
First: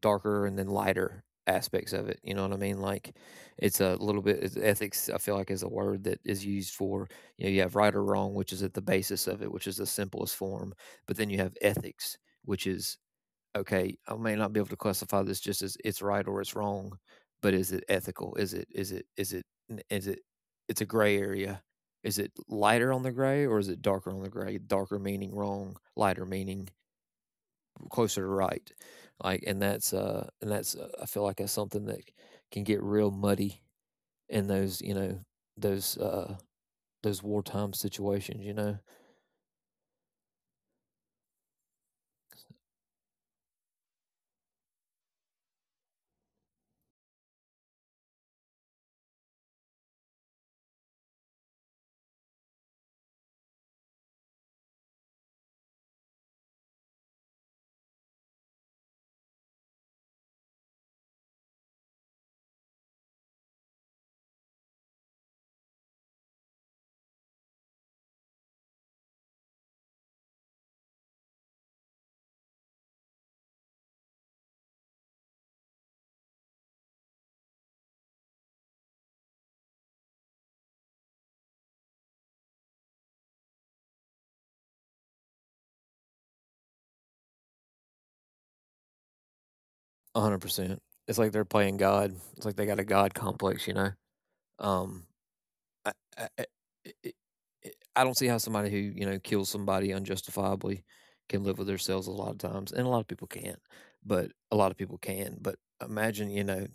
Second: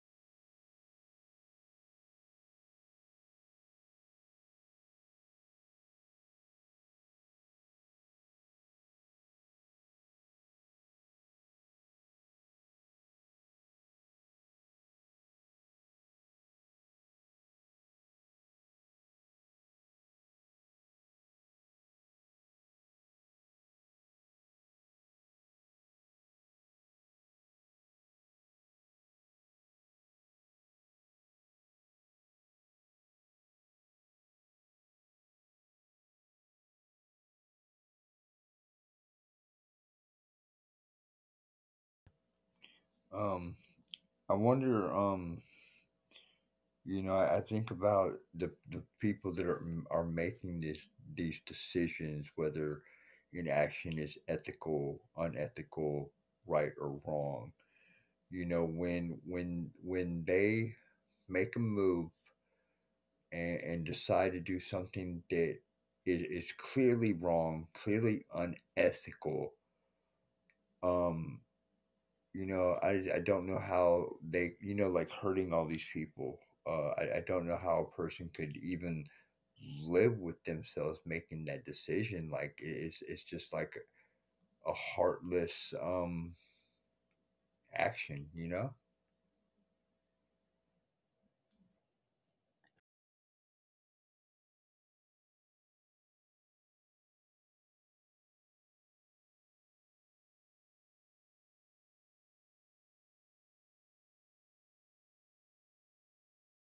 Speaker 1: darker, and then lighter aspects of it, you know what I mean? Like, it's a little bit it's ethics, I feel like, is a word that is used for you know, you have right or wrong, which is at the basis of it, which is the simplest form, but then you have ethics, which is okay, I may not be able to classify this just as it's right or it's wrong, but is it ethical? Is it it's a gray area. Is it lighter on the gray or is it darker on the gray? Darker meaning wrong, lighter meaning closer to right. Like and that's I feel like that's something that can get real muddy in those, you know, those uh those wartime situations, you know.
Speaker 2: um, I wonder, you know, I think about the people that are making these decisions, whether an action is ethical, unethical, right or wrong, you know, when when they make a move and decide to do something that is clearly wrong, clearly unethical. um you know, I don't know how they, you know, like hurting all these people. I don't know how a person could even live with themselves making that decision. Like, it's just like a heartless action, you know.
Speaker 1: 100%. It's like they're playing God. It's like they got a God complex, you know. Um I, I, I, I don't see how somebody who you know kills somebody unjustifiably can live with themselves a lot of times, and a lot of people can't, but a lot of people can. But imagine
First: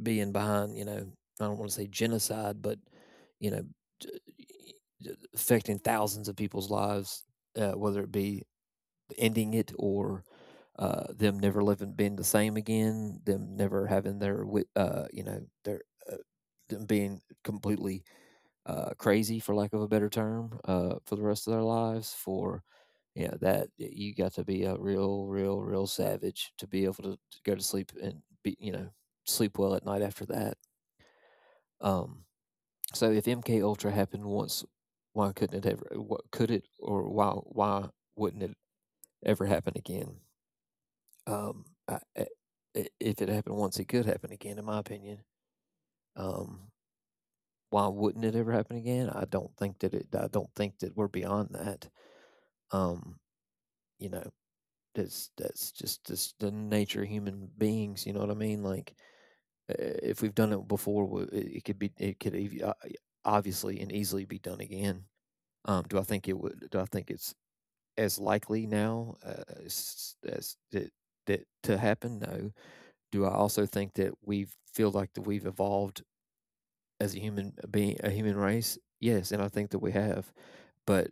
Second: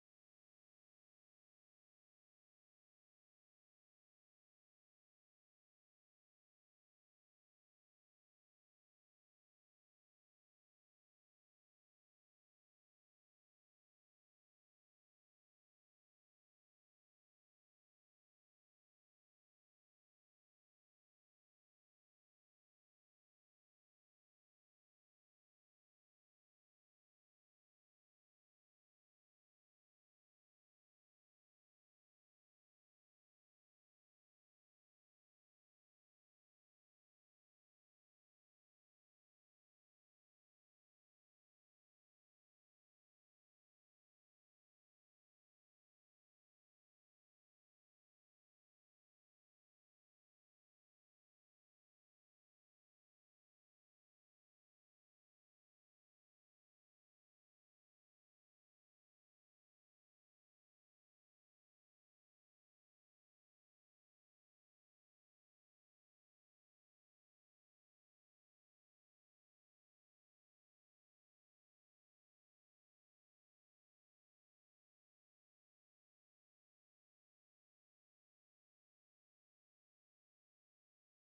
Speaker 1: being behind, I don't want to say genocide, but you know affecting thousands of people's lives, whether it be ending it or them never living being the same again, them never having their their uh, them being completely crazy, for lack of a better term, for the rest of their lives. For yeah, that you got to be a real, real, real savage to be able to go to sleep and be you know sleep well at night after that. Um, so if MK Ultra happened once, why couldn't it ever? What could it or why wouldn't it ever happen again? Um, I- if it happened once, it could happen again, in my opinion. Um, why wouldn't it ever happen again? I don't think that it. I don't think that we're beyond that. Um, you know that's just the nature of human beings. You know what I mean? Uh, if we've done it before, it could uh, obviously and easily be done again. Do I think it would? Do I think it's as likely now as that to happen? No. Do I also think that we feel like that we've evolved as a human being, a human race? Yes, and I think that we have. But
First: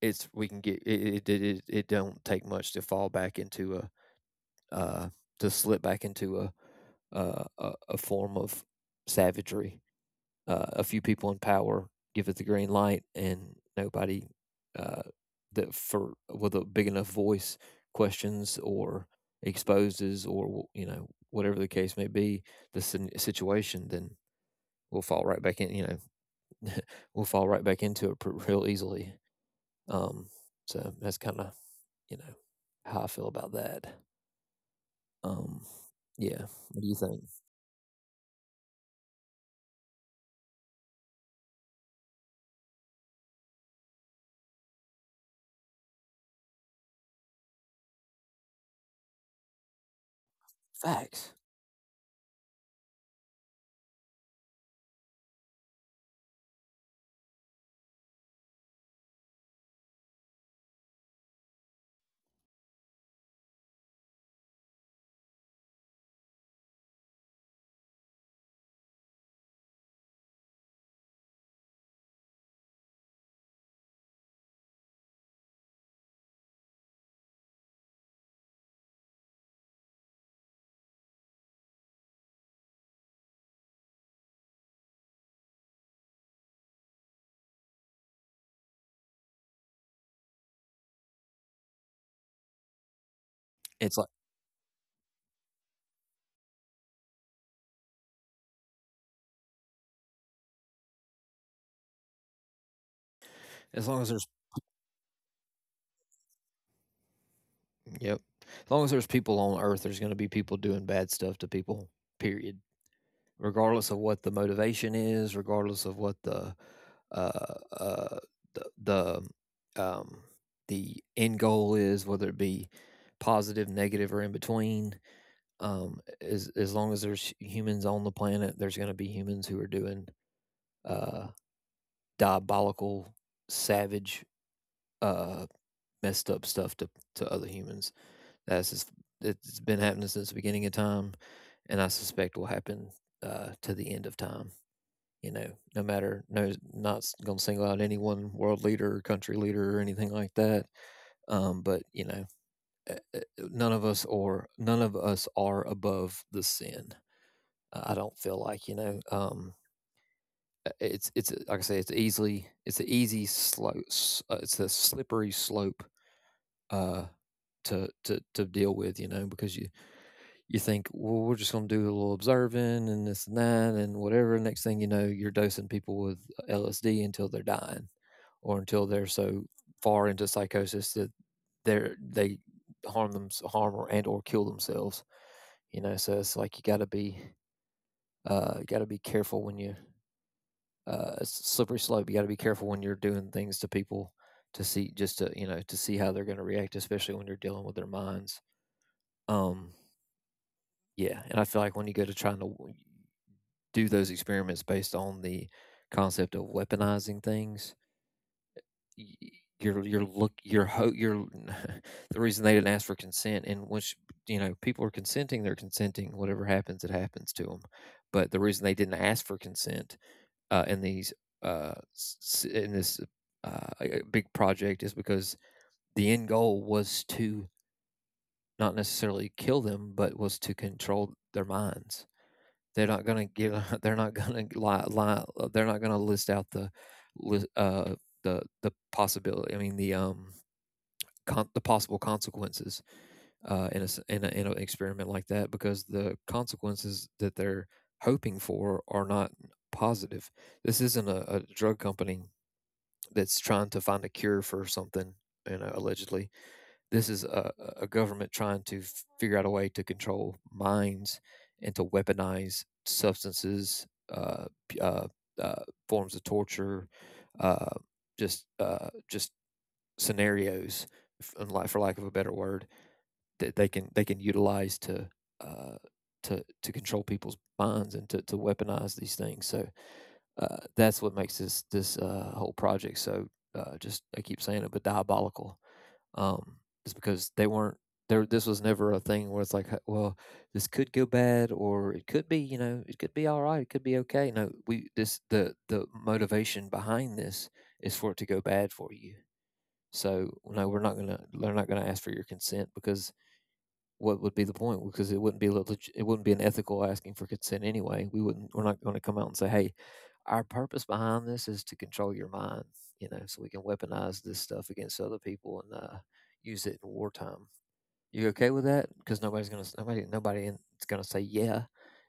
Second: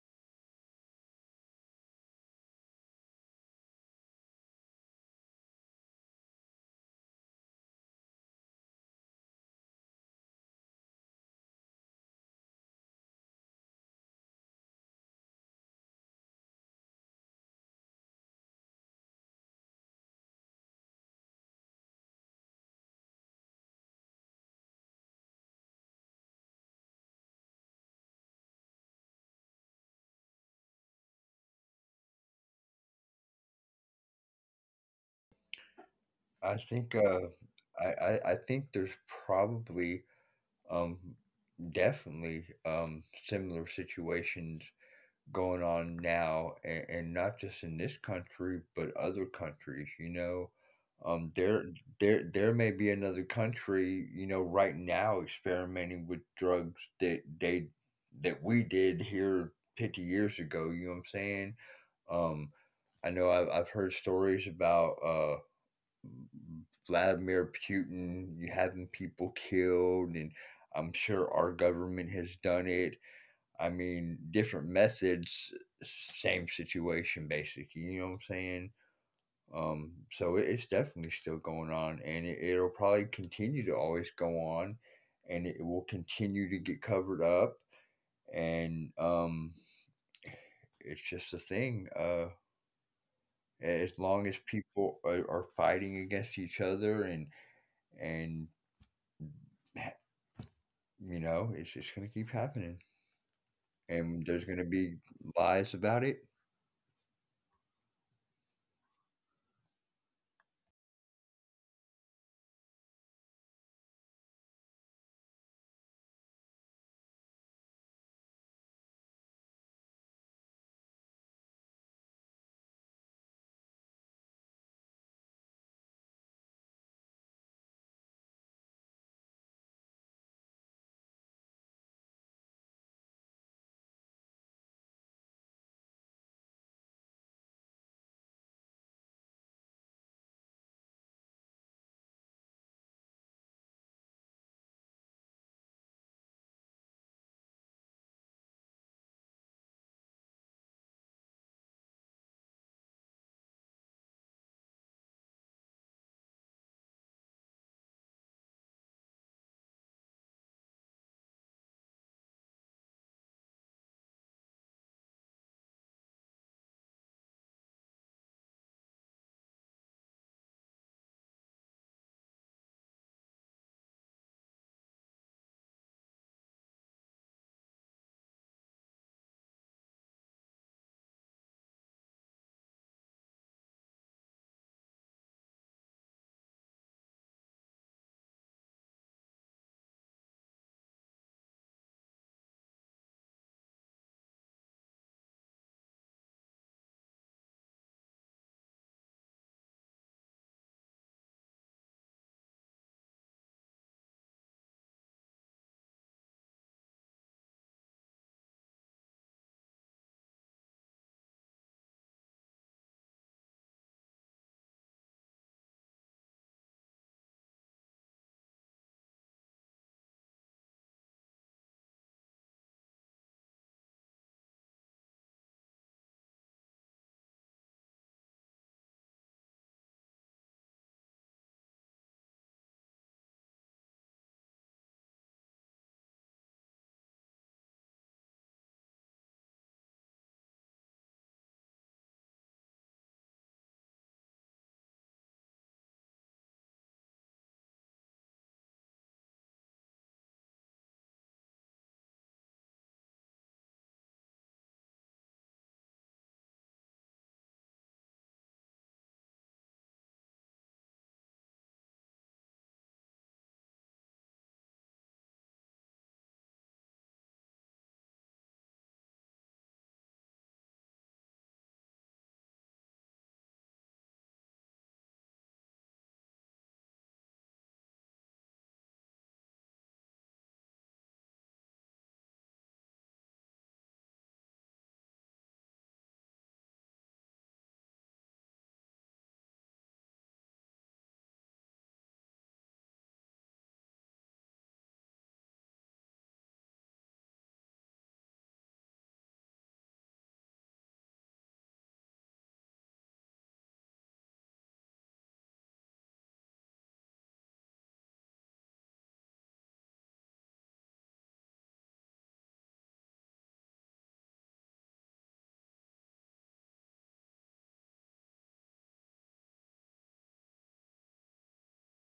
Speaker 1: it's we can get it. It don't take much to fall back into a uh, to slip back into a a form of savagery. A few people in power give it the green light, and nobody uh, that for with a big enough voice questions or exposes or, whatever the case may be, the situation. Then we'll fall right back in. You know, we'll fall right back into it real easily. Um, so that's kind of, you know how I feel about that. Um, yeah,
Speaker 2: I
Speaker 1: what do you
Speaker 2: think,
Speaker 1: think?
Speaker 2: I think there's probably, um, definitely, similar situations going on now, and not just in this country, but other countries. You know,
Speaker 1: Facts.
Speaker 2: there there may be another country, you know, right now experimenting with drugs that they that we did here 50 years ago. You know what I'm saying? Um, I know I've heard stories about Vladimir Putin, you having people killed, and I'm sure our government has done it. I mean, different methods, same situation basically. You know what I'm saying? So it's definitely still going on, and it, it'll probably continue to always go on, and it will continue to get covered up, and it's just a thing. As
Speaker 1: It's like
Speaker 2: long as people are fighting against each other and, you know, it's just gonna keep happening,
Speaker 1: as long as
Speaker 2: and
Speaker 1: there's
Speaker 2: there's gonna be lies about it.
Speaker 1: Yep, as long as there's people on earth, there's going to be people doing bad stuff to people. Period. Regardless of what the motivation is, regardless of what the uh, uh, the the um, the end goal is, whether it be positive, negative, or in between. As long as there's humans on the planet, there's going to be humans who are doing uh, diabolical, savage, uh, messed up stuff to other humans. That's just it's been happening since the beginning of time, and I suspect will happen to the end of time. You know, no matter not gonna single out any one world leader or country leader or anything like that. But you know, uh, uh, none of us are above the sin. I don't feel like, you know. It's Like I say, it's easily it's an easy slope. S- It's a slippery slope uh, to deal with, you know, because you think, well, we're just going to do a little observing and this and that and whatever. Next thing you know, you're dosing people with LSD until they're dying or until they're so far into psychosis that they harm them, harm or, and or kill themselves, you know? So it's like, you gotta be careful when you, it's a slippery slope. You gotta be careful when you're doing things to people to see, just to, you know, to see how they're going to react, especially when you're dealing with their minds. Um, yeah, and I feel like when you go to trying to do those experiments based on the concept of weaponizing things, y- you're look you're ho- you're the reason they didn't ask for consent, and which you know, people are consenting, they're consenting, whatever happens it happens to them, but the reason they didn't ask for consent in in this uh, a big project is because the end goal was to not necessarily kill them but was to control their minds. They're not gonna give, they're not gonna lie, they're not gonna list out the, lis the possibility I mean, the, con the possible consequences, in a s in a in an experiment like that, because the consequences that they're hoping for are not positive. This isn't a drug company that's trying to find a cure for something, you know, allegedly. This is a government trying to figure out a way to control minds and to weaponize substances, uh, uh, uh, forms of torture, uh, just scenarios, for lack of a better word, that they can utilize to uh, to control people's minds and to weaponize these things. So that's what makes this whole project so, just, I keep saying it, but diabolical, um, is because they weren't there. This was never a thing where it's like, "Huh, well, this could go bad, or it could be, you know, it could be all right, it could be okay." No, we this the motivation behind this is for it to go bad for you. So no, we're not gonna they're not gonna ask for your consent, because what would be the point? Because it wouldn't be it wouldn't be an ethical asking for consent anyway. We're not going to come out and say, hey, our purpose behind this is to control your mind, you know, so we can weaponize this stuff against other people and use it in wartime. You okay with that? Because nobody's gonna nobody nobody in, is gonna say yeah.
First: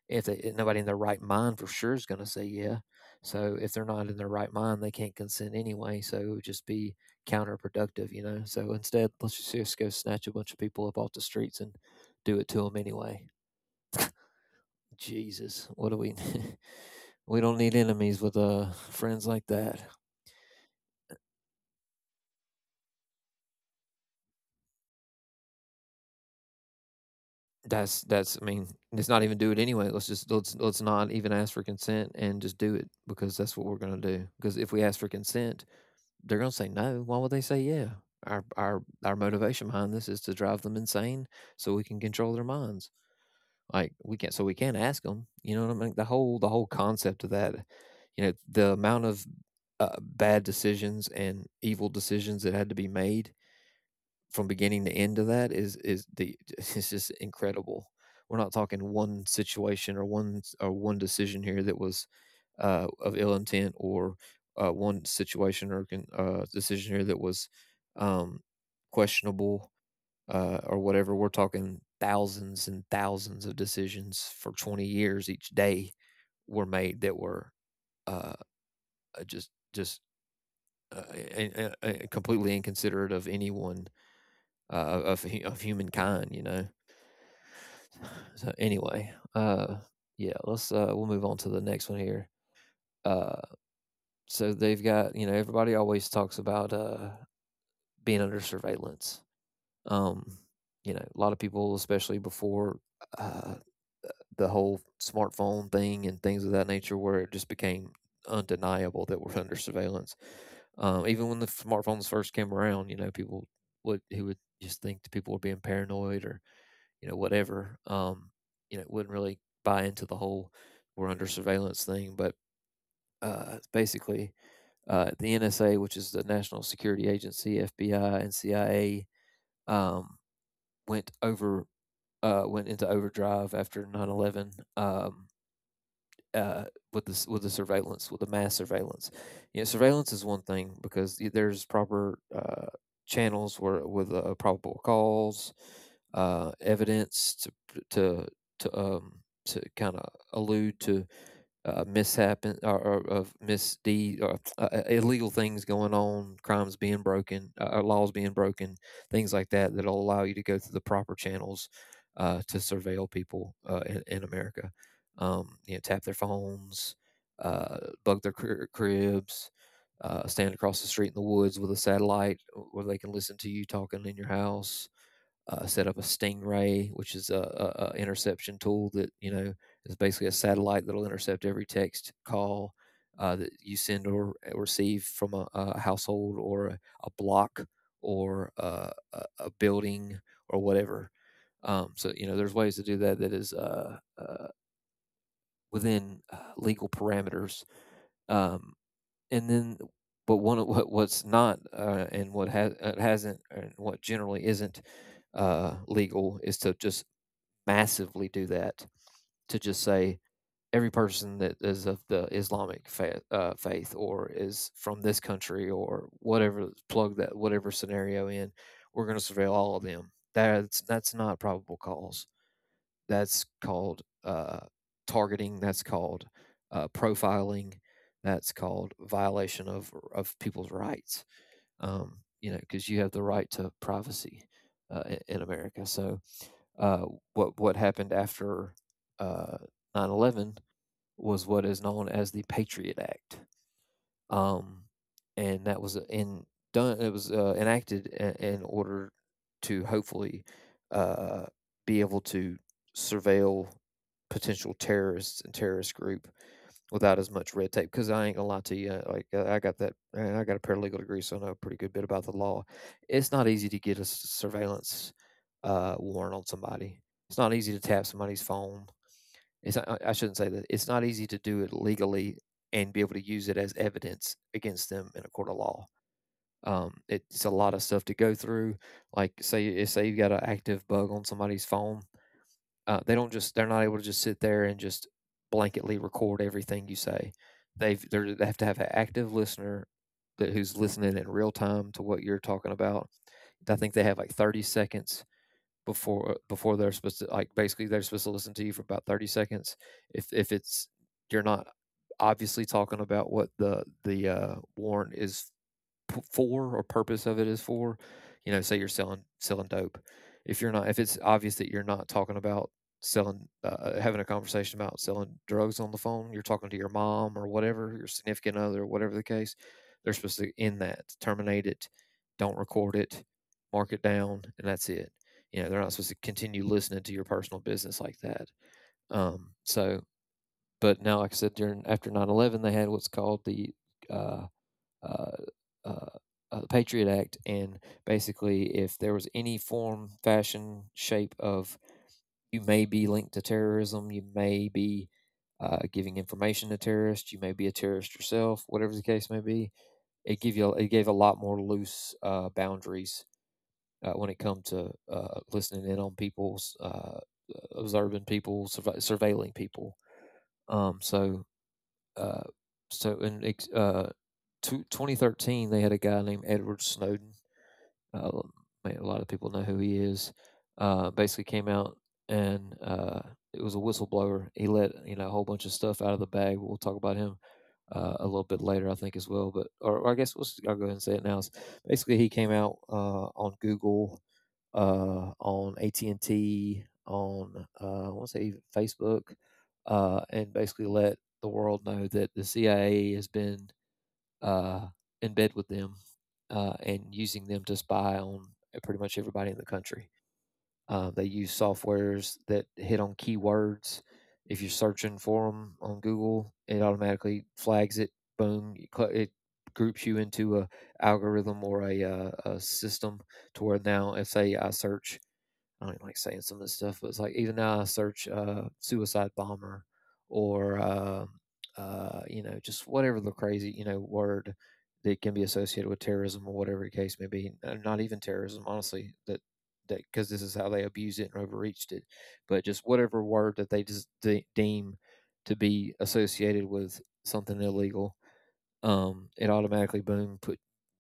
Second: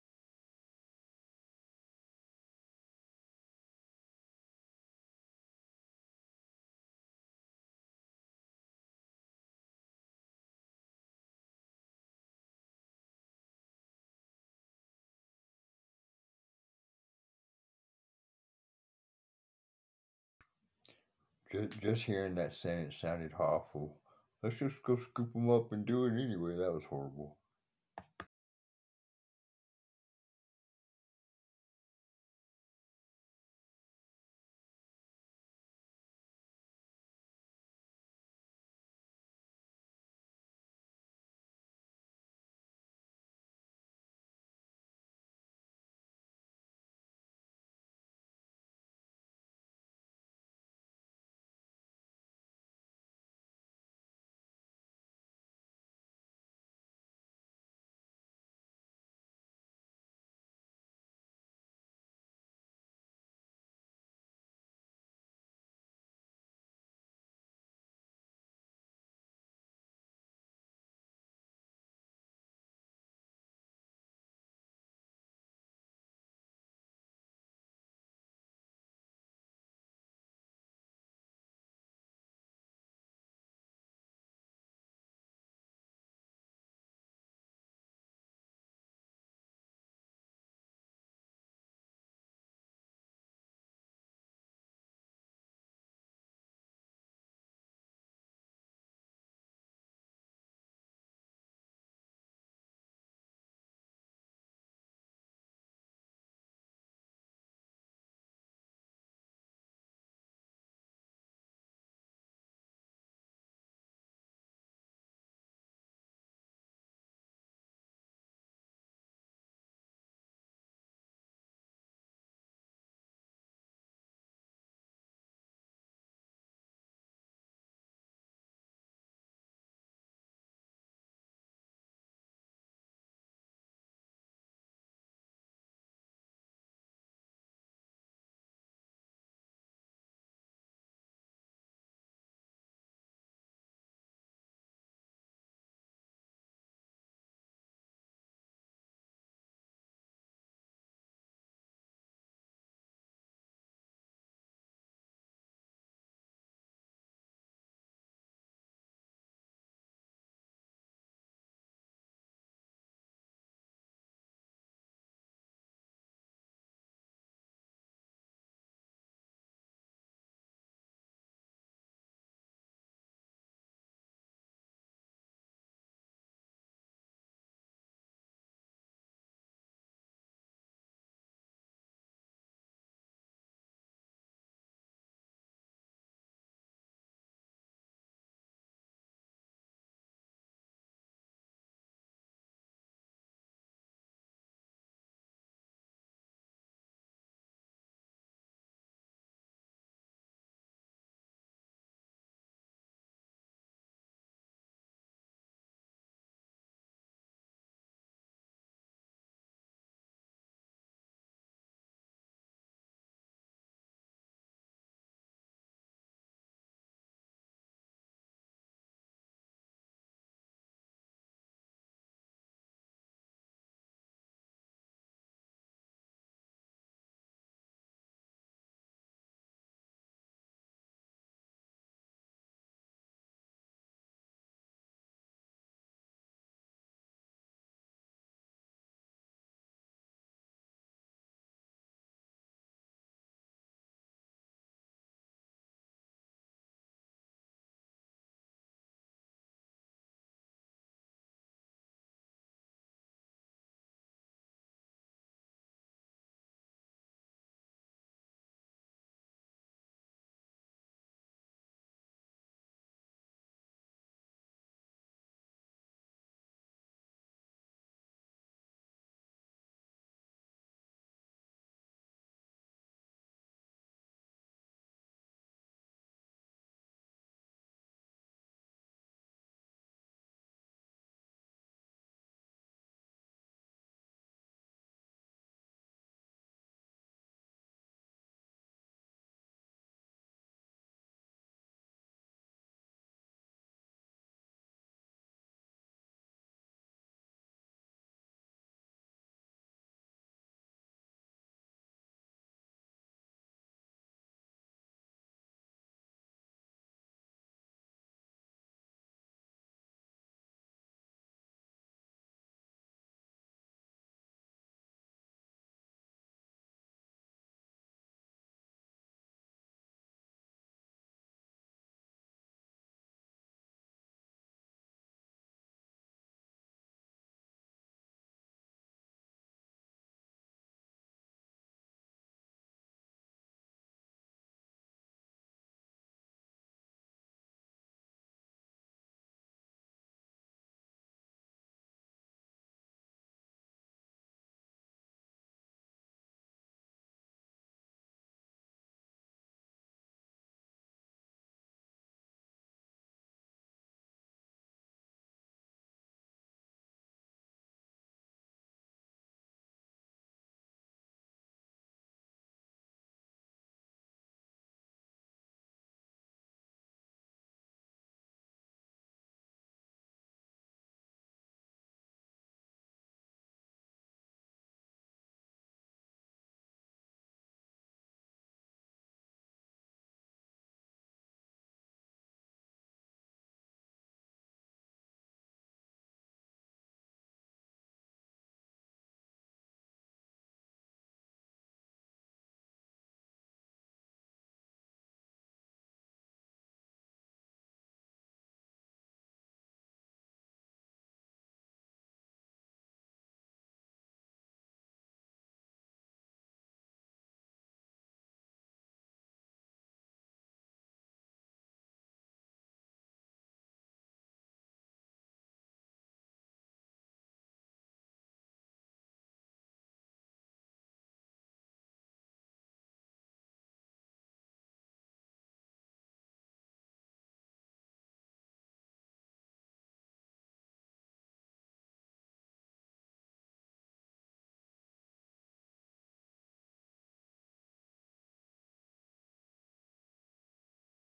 Speaker 1: If nobody in their right mind, for sure, is gonna say yeah. So if they're not in their right mind, they can't consent anyway. So it would just be counterproductive, you know. So instead, let's just go snatch a bunch of people up off the streets and do it to them anyway. Jesus, what do we? We don't need enemies with friends like that.
Speaker 2: Just hearing that sentence sounded awful. Let's just go scoop them up and do it anyway. That was horrible.
Speaker 1: That's I mean, let's not even do it anyway. Let's just let's not even ask for consent and just do it, because that's what we're gonna do. Because if we ask for consent, they're gonna say no. Why would they say yeah? Our motivation behind this is to drive them insane so we can control their minds. Like we can't, so we can't ask them. You know what I mean? The whole concept of that, you know, the amount of bad decisions and evil decisions that had to be made from beginning to end of that is the it's just incredible. We're not talking one situation or one decision here that was of ill intent or one situation or decision here that was um, questionable or whatever. We're talking thousands and thousands of decisions for 20 years each day were made that were uh, just uh, I- I- completely inconsiderate of anyone of humankind, you know. So anyway, yeah, let's we'll move on to the next one here. Uh, so they've got, you know, everybody always talks about being under surveillance. Um, you know, a lot of people, especially before uh, the whole smartphone thing and things of that nature, where it just became undeniable that we're under surveillance. Even when the smartphones first came around, you know, people would who would just think that people were being paranoid or, you know, whatever. You know, wouldn't really buy into the whole "we're under surveillance" thing, but basically, the NSA, which is the National Security Agency, FBI, and CIA, um, went over went into overdrive after 9/11. Um, uh, with the surveillance, with the mass surveillance. You know, surveillance is one thing because there's proper channels where, with probable cause, evidence to to to um kind of allude to mishap, or of misdeed, or illegal things going on, crimes being broken, laws being broken, things like that, that'll allow you to go through the proper channels to surveil people in America. You know, tap their phones, uh, bug their cribs, stand across the street in the woods with a satellite where they can listen to you talking in your house, set up a Stingray, which is a interception tool that, you know, is basically a satellite that'll intercept every text call that you send or receive from a household, or a block, or a building or whatever. So you know, there's ways to do that that is within legal parameters. Um, and then but one of what's not, and what generally isn't, legal is to just massively do that, to just say, "Every person that is of the Islamic fa faith or is from this country or whatever, plug that whatever scenario in, we're gonna surveil all of them." That's not probable cause. That's called, targeting. That's called, profiling. That's called violation of people's rights. Because you have the right to privacy in America. So, uh, what happened after uh, 9 11 was what is known as the Patriot Act, um, and that was in done. It was enacted in order to hopefully uh, be able to surveil potential terrorists and terrorist group without as much red tape. Because I ain't gonna lie to you, I got that, and I got a paralegal degree, so I know a pretty good bit about the law. It's not easy to get a surveillance warrant on somebody. It's not easy to tap somebody's phone it's not, I- shouldn't say that. It's not easy to do it legally and be able to use it as evidence against them in a court of law. It's a lot of stuff to go through. Say you've got an active bug on somebody's phone, they're not able to just sit there and just blanketly record everything you say. They've they have to have an active listener that who's listening in real time to what you're talking about. I think they have like 30 seconds before they're supposed to basically they're supposed to listen to you for about 30 seconds if it's you're not obviously talking about what the warrant is for or purpose of it is for. You know, say you're selling dope. If you're not, if it's obvious that you're not talking about having a conversation about selling drugs on the phone, you're talking to your mom or whatever, your significant other, or whatever the case. They're supposed to end that, terminate it, don't record it, mark it down, and that's it. You know, they're not supposed to continue listening to your personal business like that. Um, so, but now, like I said, during after 9/11, they had what's called uh, uh, uh, the Patriot Act, and basically, if there was any form, fashion, shape of you may be linked to terrorism, you may be giving information to terrorists, you may be a terrorist yourself, whatever the case may be, it give you it gave a lot more loose boundaries when it comes to listening in on people's observing people, surveilling people. Um, so uh, in uh, 2013, they had a guy named Edward Snowden, uh, like, a lot of people know who he is. Basically, came out and it was a whistleblower. He let you know a whole bunch of stuff out of the bag. We'll talk about him a little bit later, I think, as well. Or I guess I'll go ahead and say it now. Basically, he came out on Google, on AT&T and T, on I want to say Facebook, and basically let the world know that the CIA has been uh, in bed with them and using them to spy on pretty much everybody in the country. They use softwares that hit on keywords. If you're searching for them on Google, it automatically flags it. Boom! It groups you into a algorithm or a, uh, a system to where now, if say I search I don't even like saying some of this stuff, but it's like even now I search suicide bomber or just whatever the crazy you know word that can be associated with terrorism or whatever the case may be. Not even terrorism, honestly. That that Because this is how they abused it and overreached it, but just whatever word that they just deem to be associated with something illegal, it automatically boom put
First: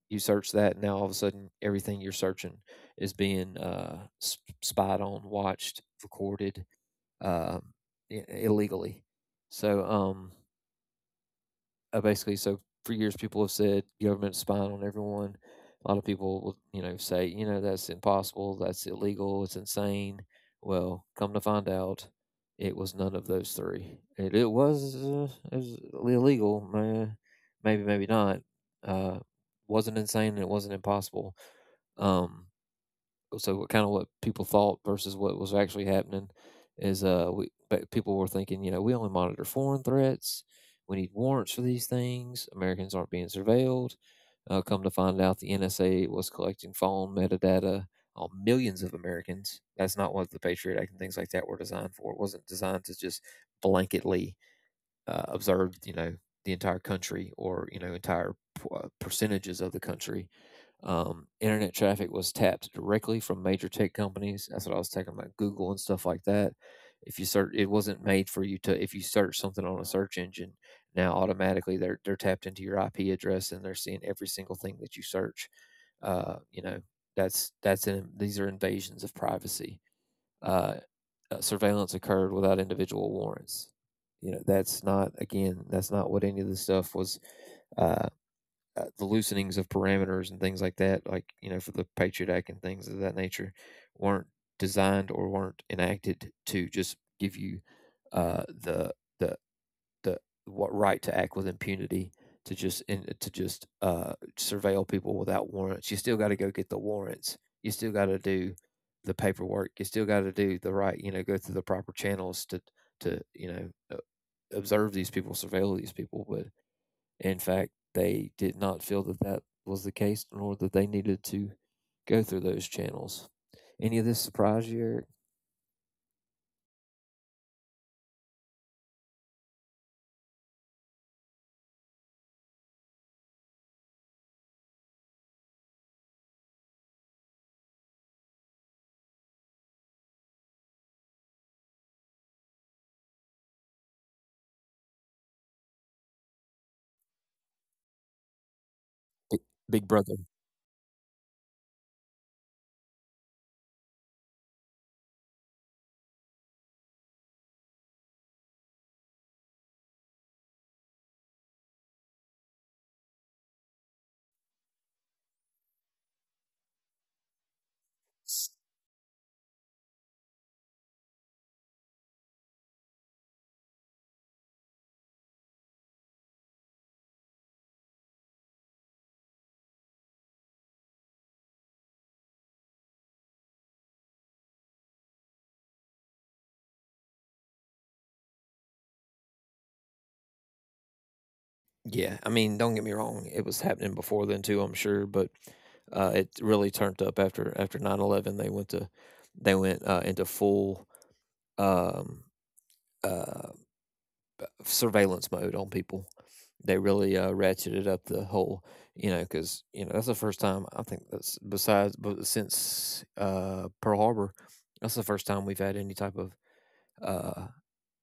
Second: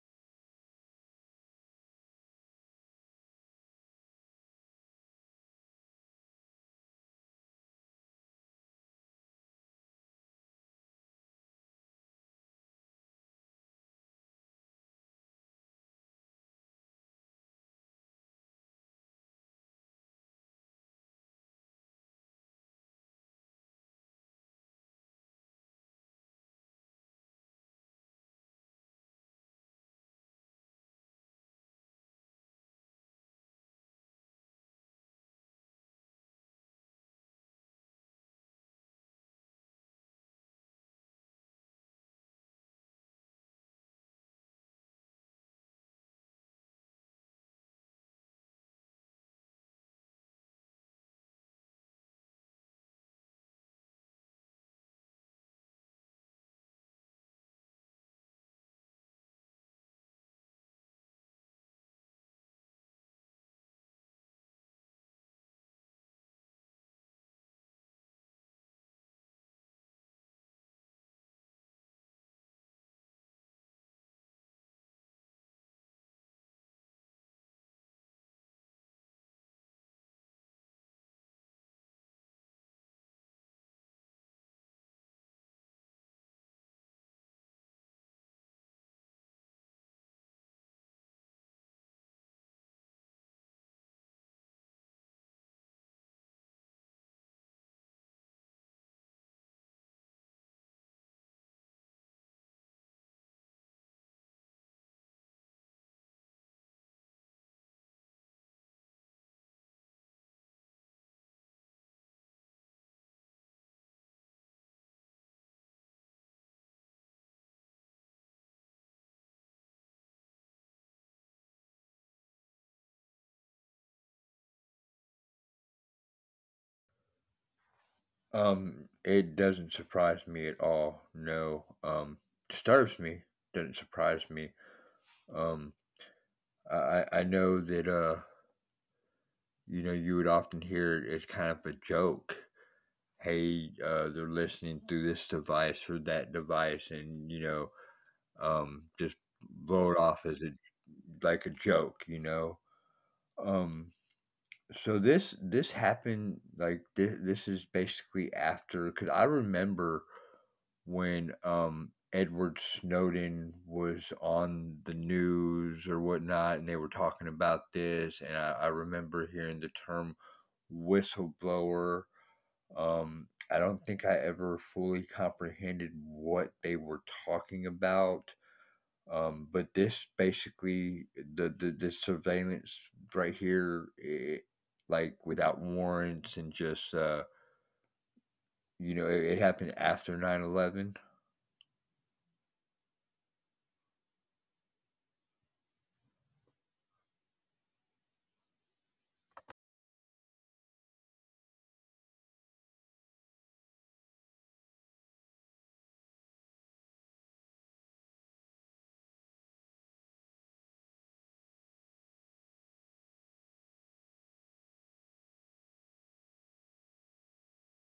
Speaker 1: you search that and now all of a sudden everything you're searching is being spied on watched recorded, um, illegally. So basically, so For years people have said government spying on everyone. A lot of people will, you know, say, you know, that's impossible, that's illegal, it's insane. Well, come to find out, it was none of those three. It was illegal, maybe, maybe not. Uh, wasn't insane, and it wasn't impossible. Um, so what kind of what people thought versus what was actually happening is we but people were thinking, you know, we only monitor foreign threats, we need warrants for these things, Americans aren't being surveilled. Uh, come to find out, the NSA was collecting phone metadata on millions of Americans. That's not what the Patriot Act and things like that were designed for. It wasn't designed to just blanketly observe, you know, the entire country or, you know, entire percentages of the country. Um, internet traffic was tapped directly from major tech companies. That's what I was talking about, Google and stuff like that. If you search, it wasn't made for you to. If you search something on a search engine, now automatically they're tapped into your IP address and they're seeing every single thing that you search. You know, these are invasions of privacy. Uh, Surveillance occurred without individual warrants. You know, that's not what any of the stuff was uh, the loosenings of parameters and things like that, like, you know, for the Patriot Act and things of that nature, weren't designed or weren't enacted to just give you uh, the the the what right to act with impunity to just to just surveil people without warrants. You still got to go get the warrants. You still got to do the paperwork. You still got to do the right, you know, go through the proper channels to to you know uh, observe these people, surveil these people. But in fact, they did not feel that that was the case, nor that they needed to go through those channels. Any of this surprise you, Eric?
Speaker 2: It doesn't surprise me at all. No, disturbs me. Doesn't surprise me. Um, I know that you know, you would often hear it as kind of a joke. Hey, they're listening through this device or that device, and you know, just
Speaker 1: Bi- Big
Speaker 2: blow it
Speaker 1: Brother.
Speaker 2: off as a like a joke, you know. Um, so this happened like this is basically after, because I remember when Edward Snowden was on the news or whatnot, and they were talking about this, and I remember hearing the term whistleblower. I don't think I ever fully comprehended what they were talking about. But this basically the surveillance right here, it, like without warrants and just, you know, it happened after 9/11.
Speaker 1: Yeah, I mean, don't get me wrong, it was happening before then too, I'm sure, but it really turned up after 9/11. They went to they went into full um, uh, surveillance mode on people. They really ratcheted up the whole, you know, because you know that's the first time I think that's besides but since Pearl Harbor, that's the first time we've had any type of uh,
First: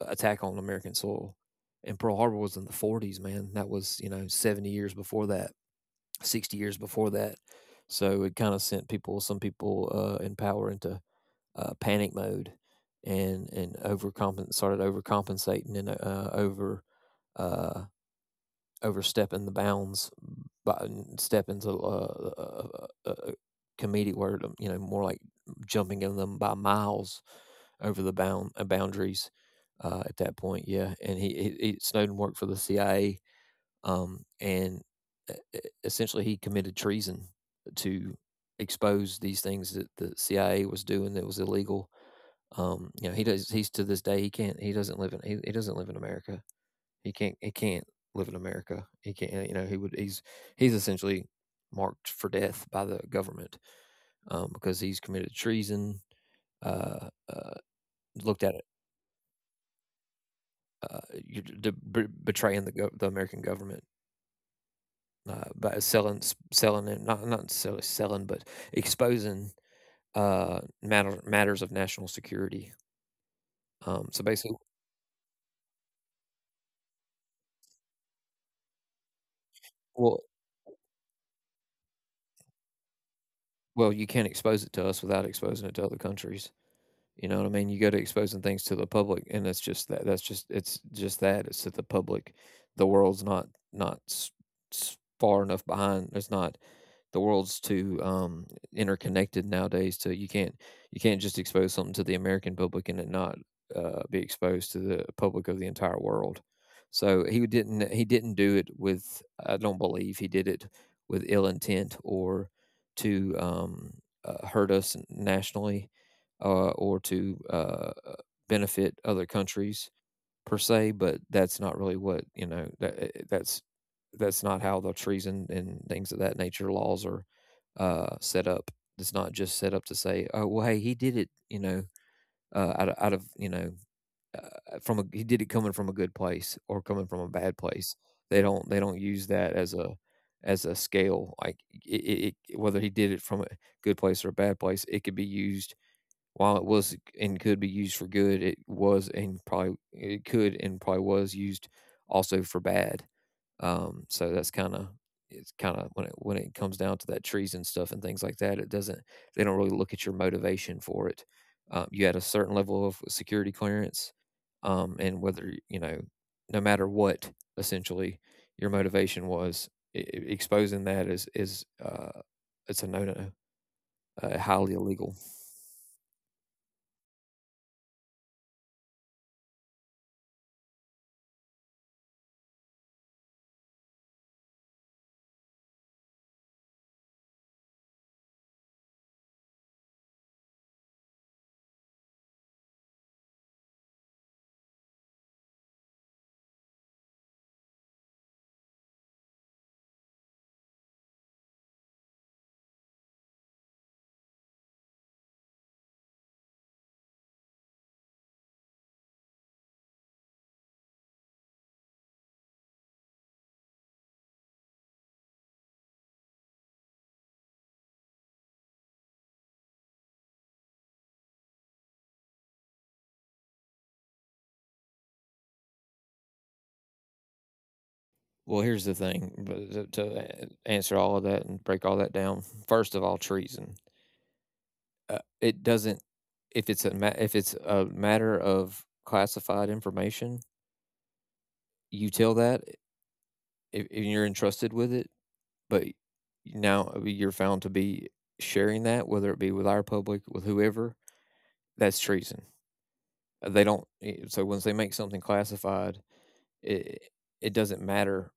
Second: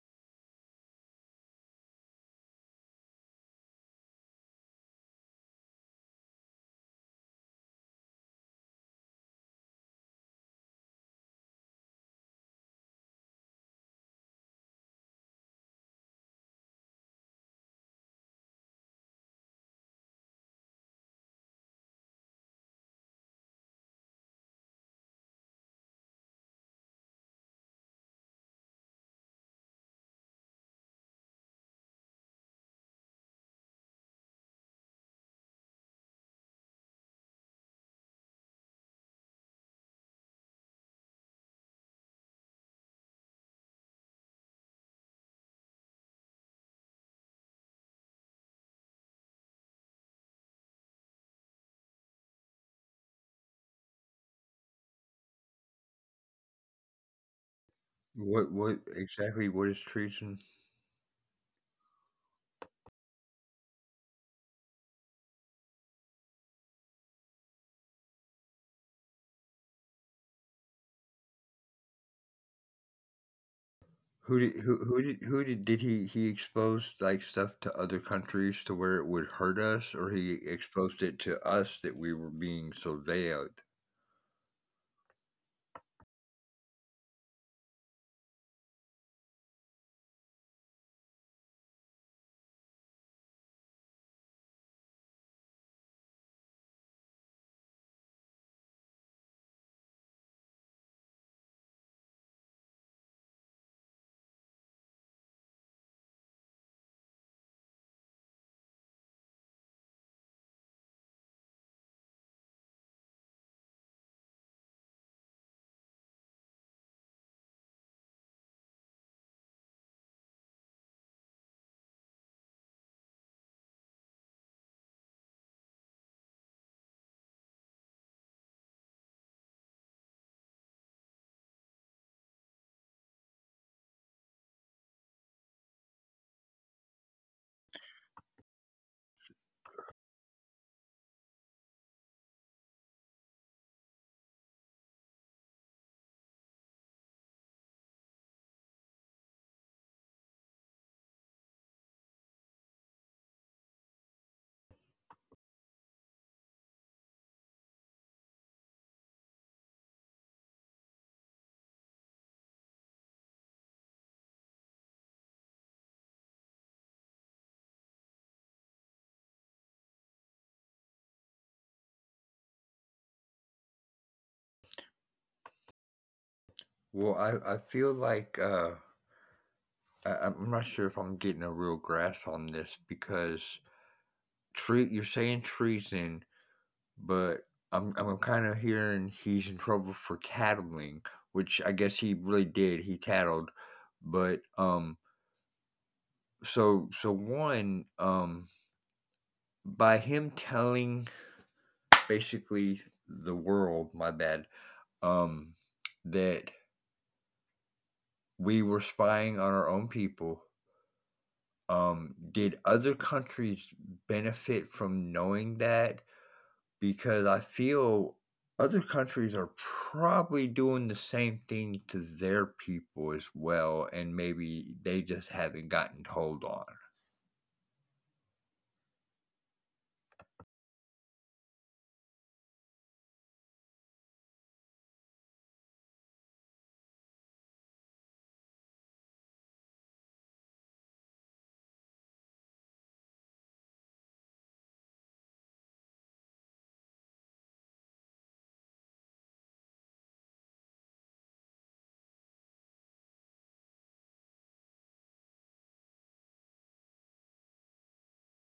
Speaker 1: attack on American soil. And Pearl Harbor was in the 40s, man. That was, you know, 70 years before that, 60 years before that. So it kind of sent people, some people in power, into panic mode, and started overcompensating and over uh, overstepping the bounds by stepping's a comedic word, you know, more like jumping in them by miles over the boundaries at that point. Yeah, and he Snowden worked for the CIA, and essentially he committed treason to expose these things that the CIA was doing that was illegal. Um, you know, he does. He's to this day he can't. He doesn't live in. He doesn't live in America. He can't live in America. He can't. You know, he would. He's essentially marked for death by the government, because he's committed treason. Uh, uh, Looked at it.
Speaker 2: What exactly? What is treason?
Speaker 1: Uh, you betraying the the American government by selling s- selling and not not necessarily selling, but exposing uh, matters of national security. Um, so
Speaker 2: Who did
Speaker 1: basically,
Speaker 2: did he expose like stuff to other countries to where it would hurt us, or he
Speaker 1: well,
Speaker 2: exposed it to us that we were being surveilled?
Speaker 1: Well, you can't expose it to us without exposing it to other countries. You know what I mean? You go to exposing things to the public, and it's just that. It's that the public, the world's not far enough behind. It's not the world's too interconnected nowadays. To You can't just expose something to the American public and it not be exposed to the public of the entire world. So he didn't do it with I don't believe he did it with ill intent or to hurt us nationally or to benefit other countries per se, but that's not really what you know. That, that's not how the treason and things of that nature laws are set up. It's not just set up to say, "Oh, well, hey, he did it," out of from a he did it coming from a good place or coming from a bad place. They don't use that as a scale, like whether he did it from a good place or a bad place. It could be used while it was and could be used for good. It was and probably it could and probably was used also for bad. So that's kind of it's kind of, when it comes down to that treason stuff and things like that, it doesn't they don't really look at your motivation for it. You had a certain level of security clearance, and whether you know, no matter what, essentially, your motivation was, i i- exposing that is, it's a no no, highly illegal.
Speaker 2: Well, I feel like I, I'm not sure if I'm getting a real grasp on this because Tre you're saying treason, but I'm kinda hearing he's in trouble for tattling, which I guess he really did, he tattled, but, so so 1, by him telling basically the world, my bad, um, that we were spying on our own people. Did other countries benefit from knowing that? Because I feel other countries are probably doing the same thing to their people as well, and maybe they just haven't gotten told on.
Speaker 1: Well, here's the thing, but to answer all of that and break all that down. First of all, treason. It doesn't, if it's a matter of classified information, you tell that, if you're entrusted with it, but now you're found to be sharing that, whether it be with our public, with whoever, that's treason. They don't. Eh, So once they make something classified, it it doesn't matter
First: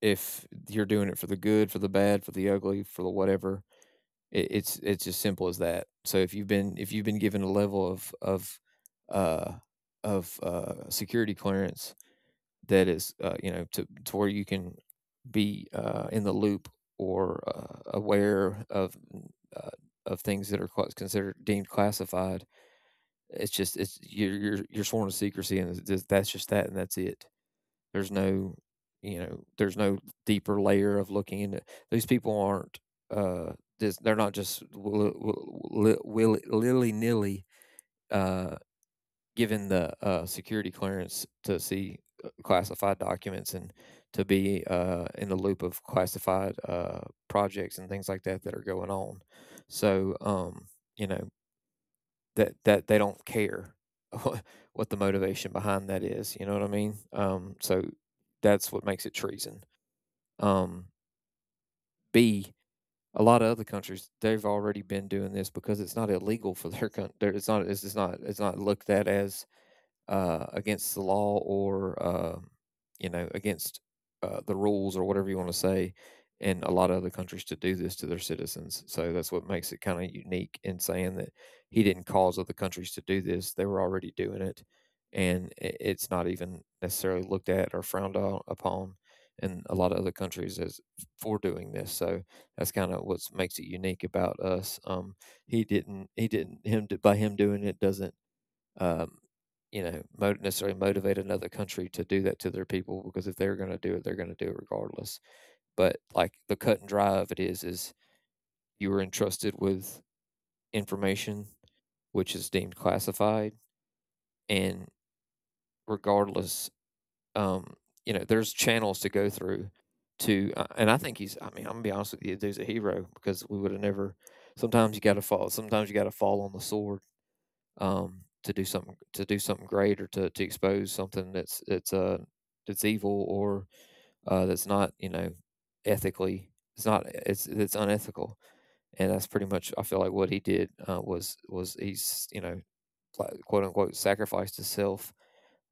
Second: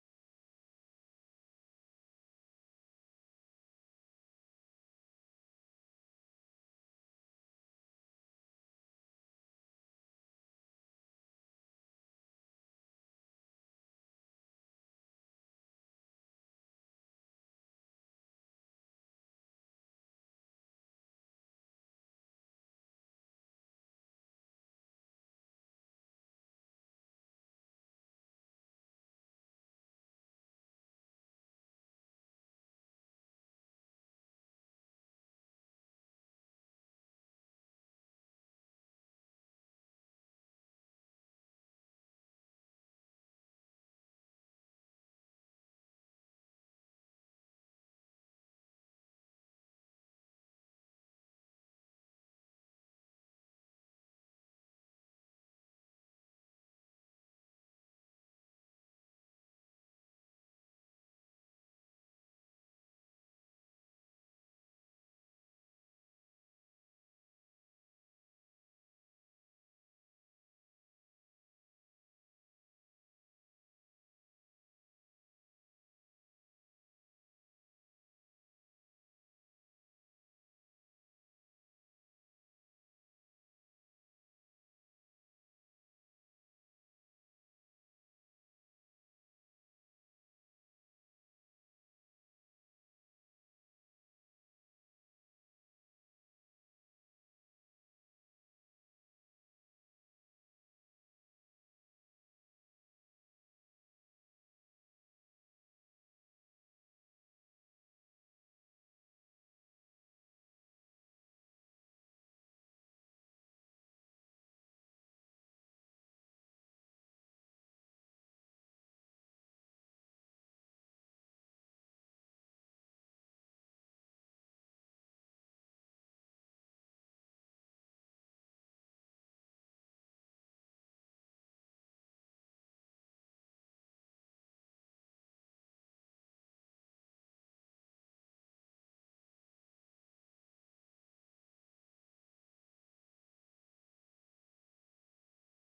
Speaker 1: if you're doing it for the good, for the bad, for the ugly, for the whatever. It's as simple as that. So if you've been given a level uh, of security clearance that is, you know, to where you can be in the loop or aware uh, of things that are considered deemed classified, it's just it's you're sworn to secrecy, and it's just, that's just that, and that's it. There's no, you know, there's no deeper layer of looking into. These people aren't Uh, this, they're not just willy nilly uh, given the security clearance to see classified documents and to be in the loop of classified projects and things like that that are going on. So, you know, that they don't care what the motivation behind that is. You know what I mean? So that's what makes it treason. Um, B, a lot of other countries, they've already been doing this because it's not illegal for their country. It's not. It's not. It's not looked at as against the law, or you know, against the rules, or whatever you want to say, in a lot of other countries, to do this to their citizens. So that's what makes it kind of unique, in saying that he didn't cause other countries to do this. They were already doing it, and it's not even necessarily looked at or frowned on, upon, in a lot of other countries as for doing this. So that's kind of what makes it unique about us. He didn't, by him doing it, doesn't, um, you know, necessarily motivate another country to do that to their people, because if they're going to do it, they're going to do it regardless. But, like, the cut and dry of it is you were entrusted with information which is deemed classified, and regardless, um, you know, there's channels to go through to, and I think he's, I mean, I'm gonna be honest with you, dude's a hero, because we would have never. Sometimes you got to fall. Sometimes you got to fall on the sword, to do something, great, or to expose something that's, that's evil or that's not, you know, ethically, it's not it's unethical, and that's pretty much, I feel like, what he did. Was He's, you know, like, quote unquote, sacrificed himself,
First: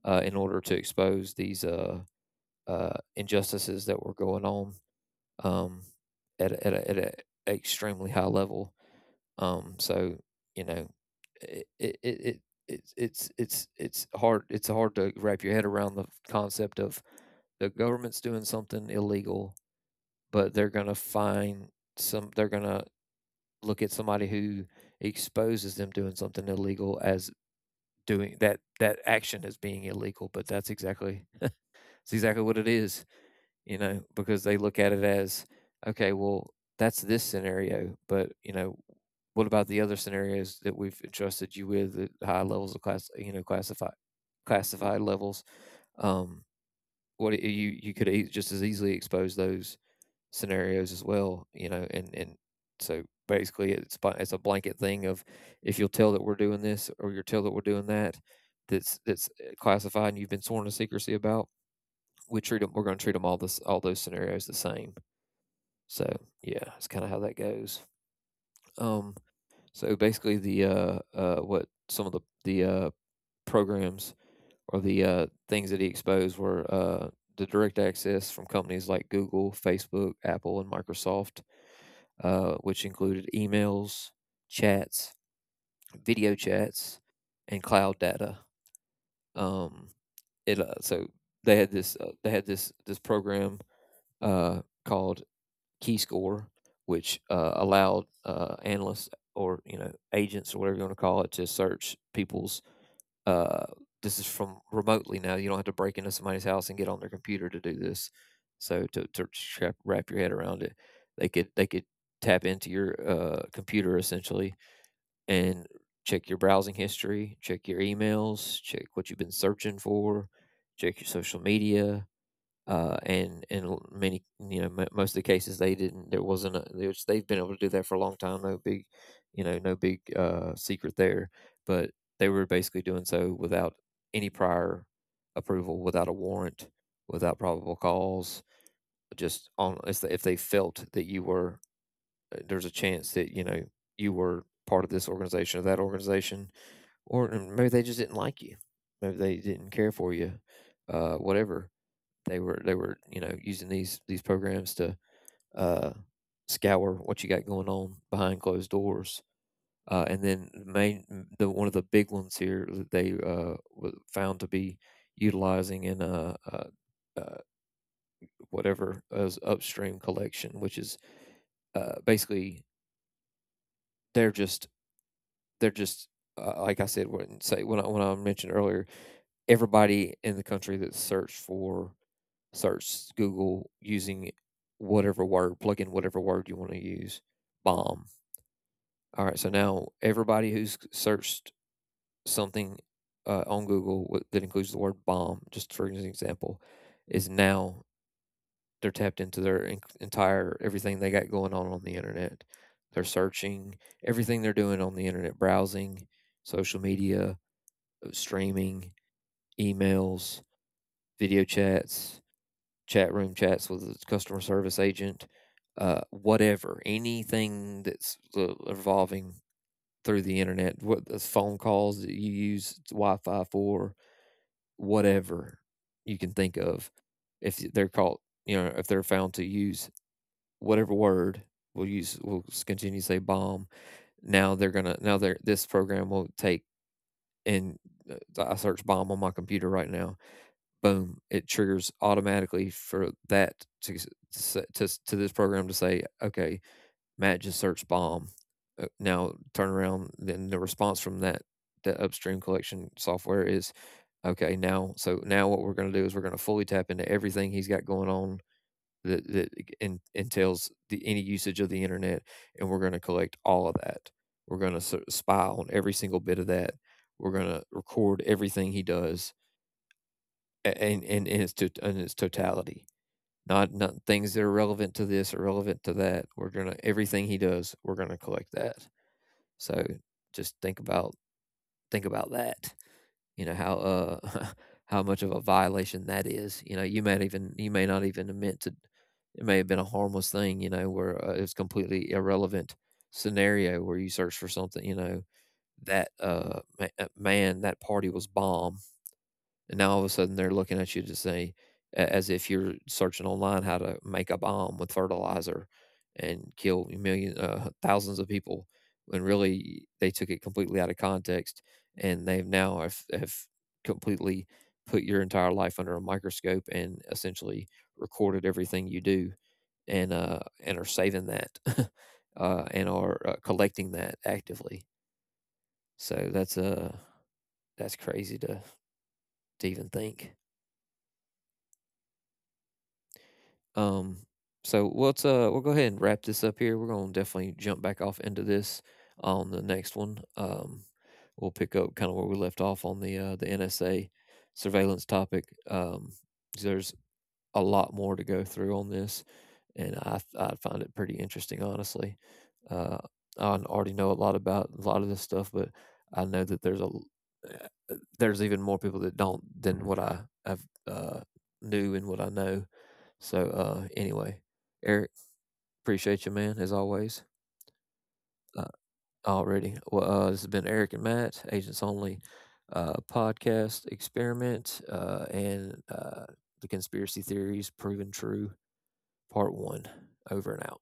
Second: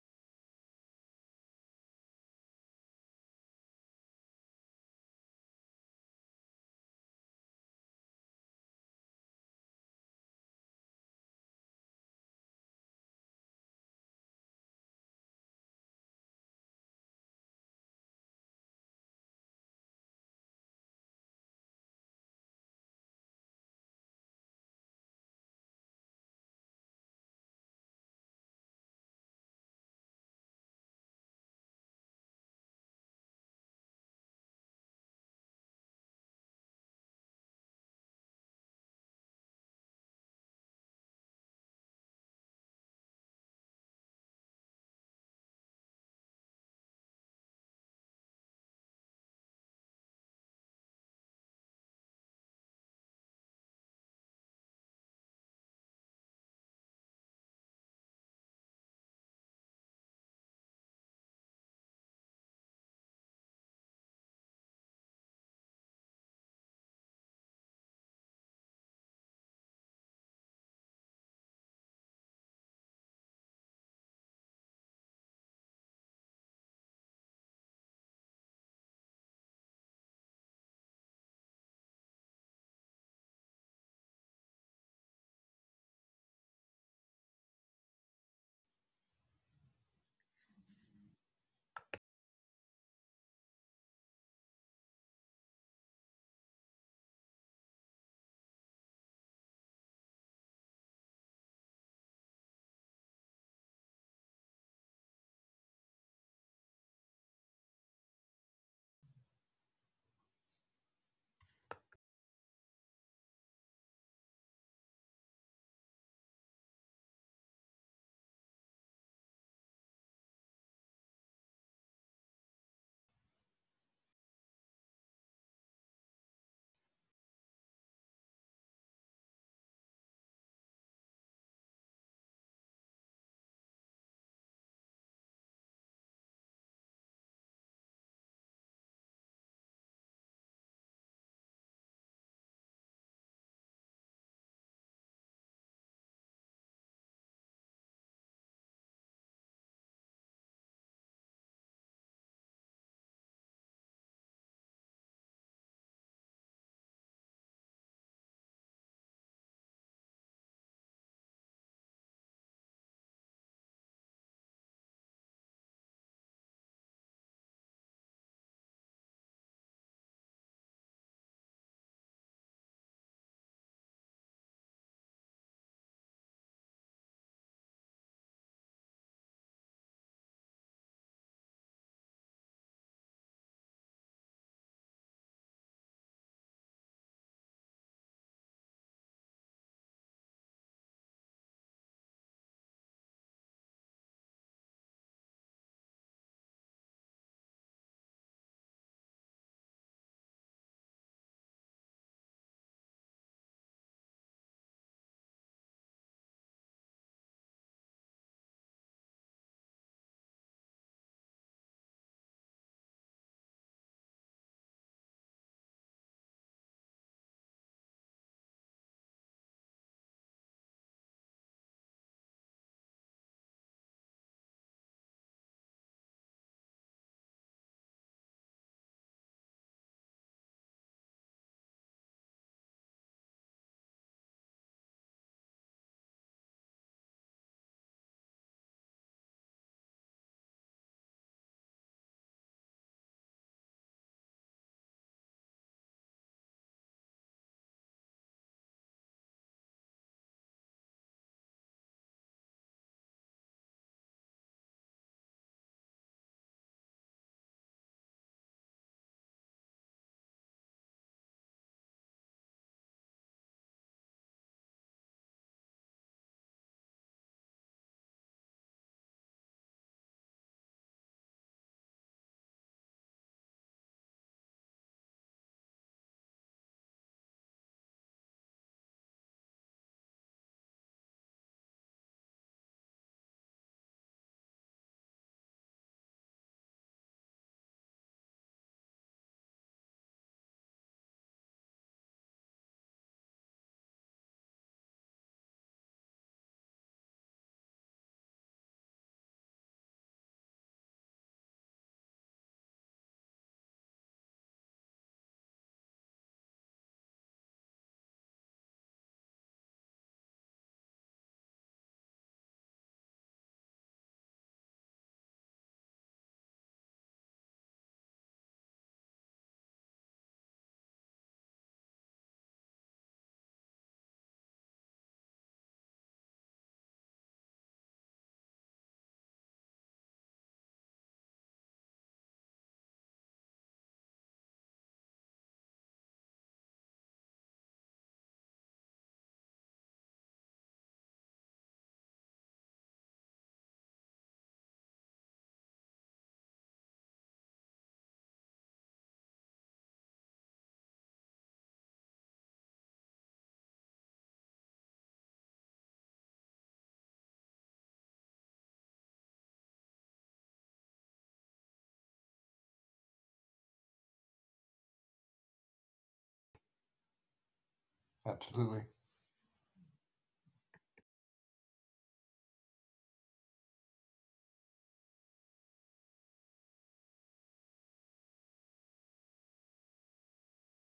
Speaker 1: in order to expose these, injustices that were going on, um, at a extremely high level. So you know, it it, it it it's, it's hard, to wrap your head around the concept of the government's doing something illegal, but they're gonna find some, they're gonna look at somebody who exposes them doing something illegal as doing that that action as being illegal. But that's exactly, it's exactly what it is, you know, because they look at it as, okay, well, that's this scenario, but, you know, what about the other scenarios that we've entrusted you with at high levels of class, you know, classified levels? Um, what you could, e, just as easily expose those scenarios as well, you know, and so basically it's, it's a blanket thing of, if you'll tell that we're doing this, or you'll tell that we're doing that, that's, classified, and you've been sworn to secrecy about. We treat them. We're going to treat them, all this, all those scenarios, the same. So yeah, it's kind of how that goes. Um, so basically, the what some of the programs or the things that he exposed were, the direct access from companies like Google, Facebook, Apple, and Microsoft, which included emails, chats, video chats, and cloud data. Um, it so they had this program called key score, which allowed analysts, or, you know, agents, or whatever you want to call it, to search people's. Uh, this is from remotely now. You don't have to break into somebody's house and get on their computer to do this. So, wrap your head around it, they could tap into your computer, essentially, and check your browsing history, check your emails, check what you've been searching for, check your social media, and in many, you know, mo most of the cases, they didn't there wasn't a, there's, they've been able to do that for a long time. No big, you know, no big secret there. But they were basically doing so without any prior approval, without a warrant, without probable cause, just on, if they felt that you were, there's a chance that, you know, you were part of this organization or that organization, or maybe they just didn't like you, maybe they didn't care for you, whatever. They were, you know, using these programs to uh, scour what you got going on behind closed doors. And then the main, the one of the big ones here that they, found to be utilizing in, uh, whatever, is upstream collection, which is, basically, they're just they're just, like I said, when when I mentioned earlier, everybody in the country that search Google using whatever word, plug in whatever word you want to use. Bomb. All right, so now everybody who's searched something on Google that includes the word bomb, just for an example, is now, they're tapped into their entire, everything they got going on the internet. They're searching everything they're doing on the internet: browsing, social media, streaming, emails, video chats, chat room chats with a customer service agent, whatever, anything that's, evolving through the internet, what, those phone calls that you use Wi-Fi for, whatever you can think of. If they're caught, you know, if they're found to use whatever word, we'll continue to say bomb. Now they're this program will take, and, I search bomb on my computer right now, boom, it triggers automatically for that to to, to this program to say, okay, Matt just searched bomb. Now turn around. Then the response from that, the upstream collection software, is, okay. Now, so now what we're going to do is we're going to fully tap into everything he's got going on, that entails the any usage of the internet, and we're going to collect all of that. We're going to sort of spy on every single bit of that. We're going to record everything he does, and in its to in its totality. Not things that are relevant to this or relevant to that. We're gonna, everything he does, we're gonna collect that. So just think about, think about that. You know how, uh, how much of a violation that is. You know, you might even, you may not even have meant to. It may have been a harmless thing. You know, where, it's completely irrelevant, scenario where you search for something. You know, that, man, that party was bomb, and now all of a sudden they're looking at you to say, as if you're searching online how to make a bomb with fertilizer and kill million thousands of people. When really they took it completely out of context, and they've have completely put your entire life under a microscope, and essentially recorded everything you do, and are saving that, and are collecting that actively. So that's, that's crazy to even think. Um, so let's, uh, we'll go ahead and wrap this up here. We're gonna definitely jump back off into this on the next one. We'll pick up kind of where we left off on the NSA surveillance topic. There's a lot more to go through on this, and I find it pretty interesting, honestly. Uh, I already know a lot about a lot of this stuff, but I know that there's there's even more people that don't than what I have, uh, knew and what I know. So, anyway, Eric, appreciate you, man, as always. Uh,
Speaker 2: Absolutely.
Speaker 1: already, well, this has been Eric and Matt, Agents Only podcast experiment, and the conspiracy theories proven true, part one. Over and out.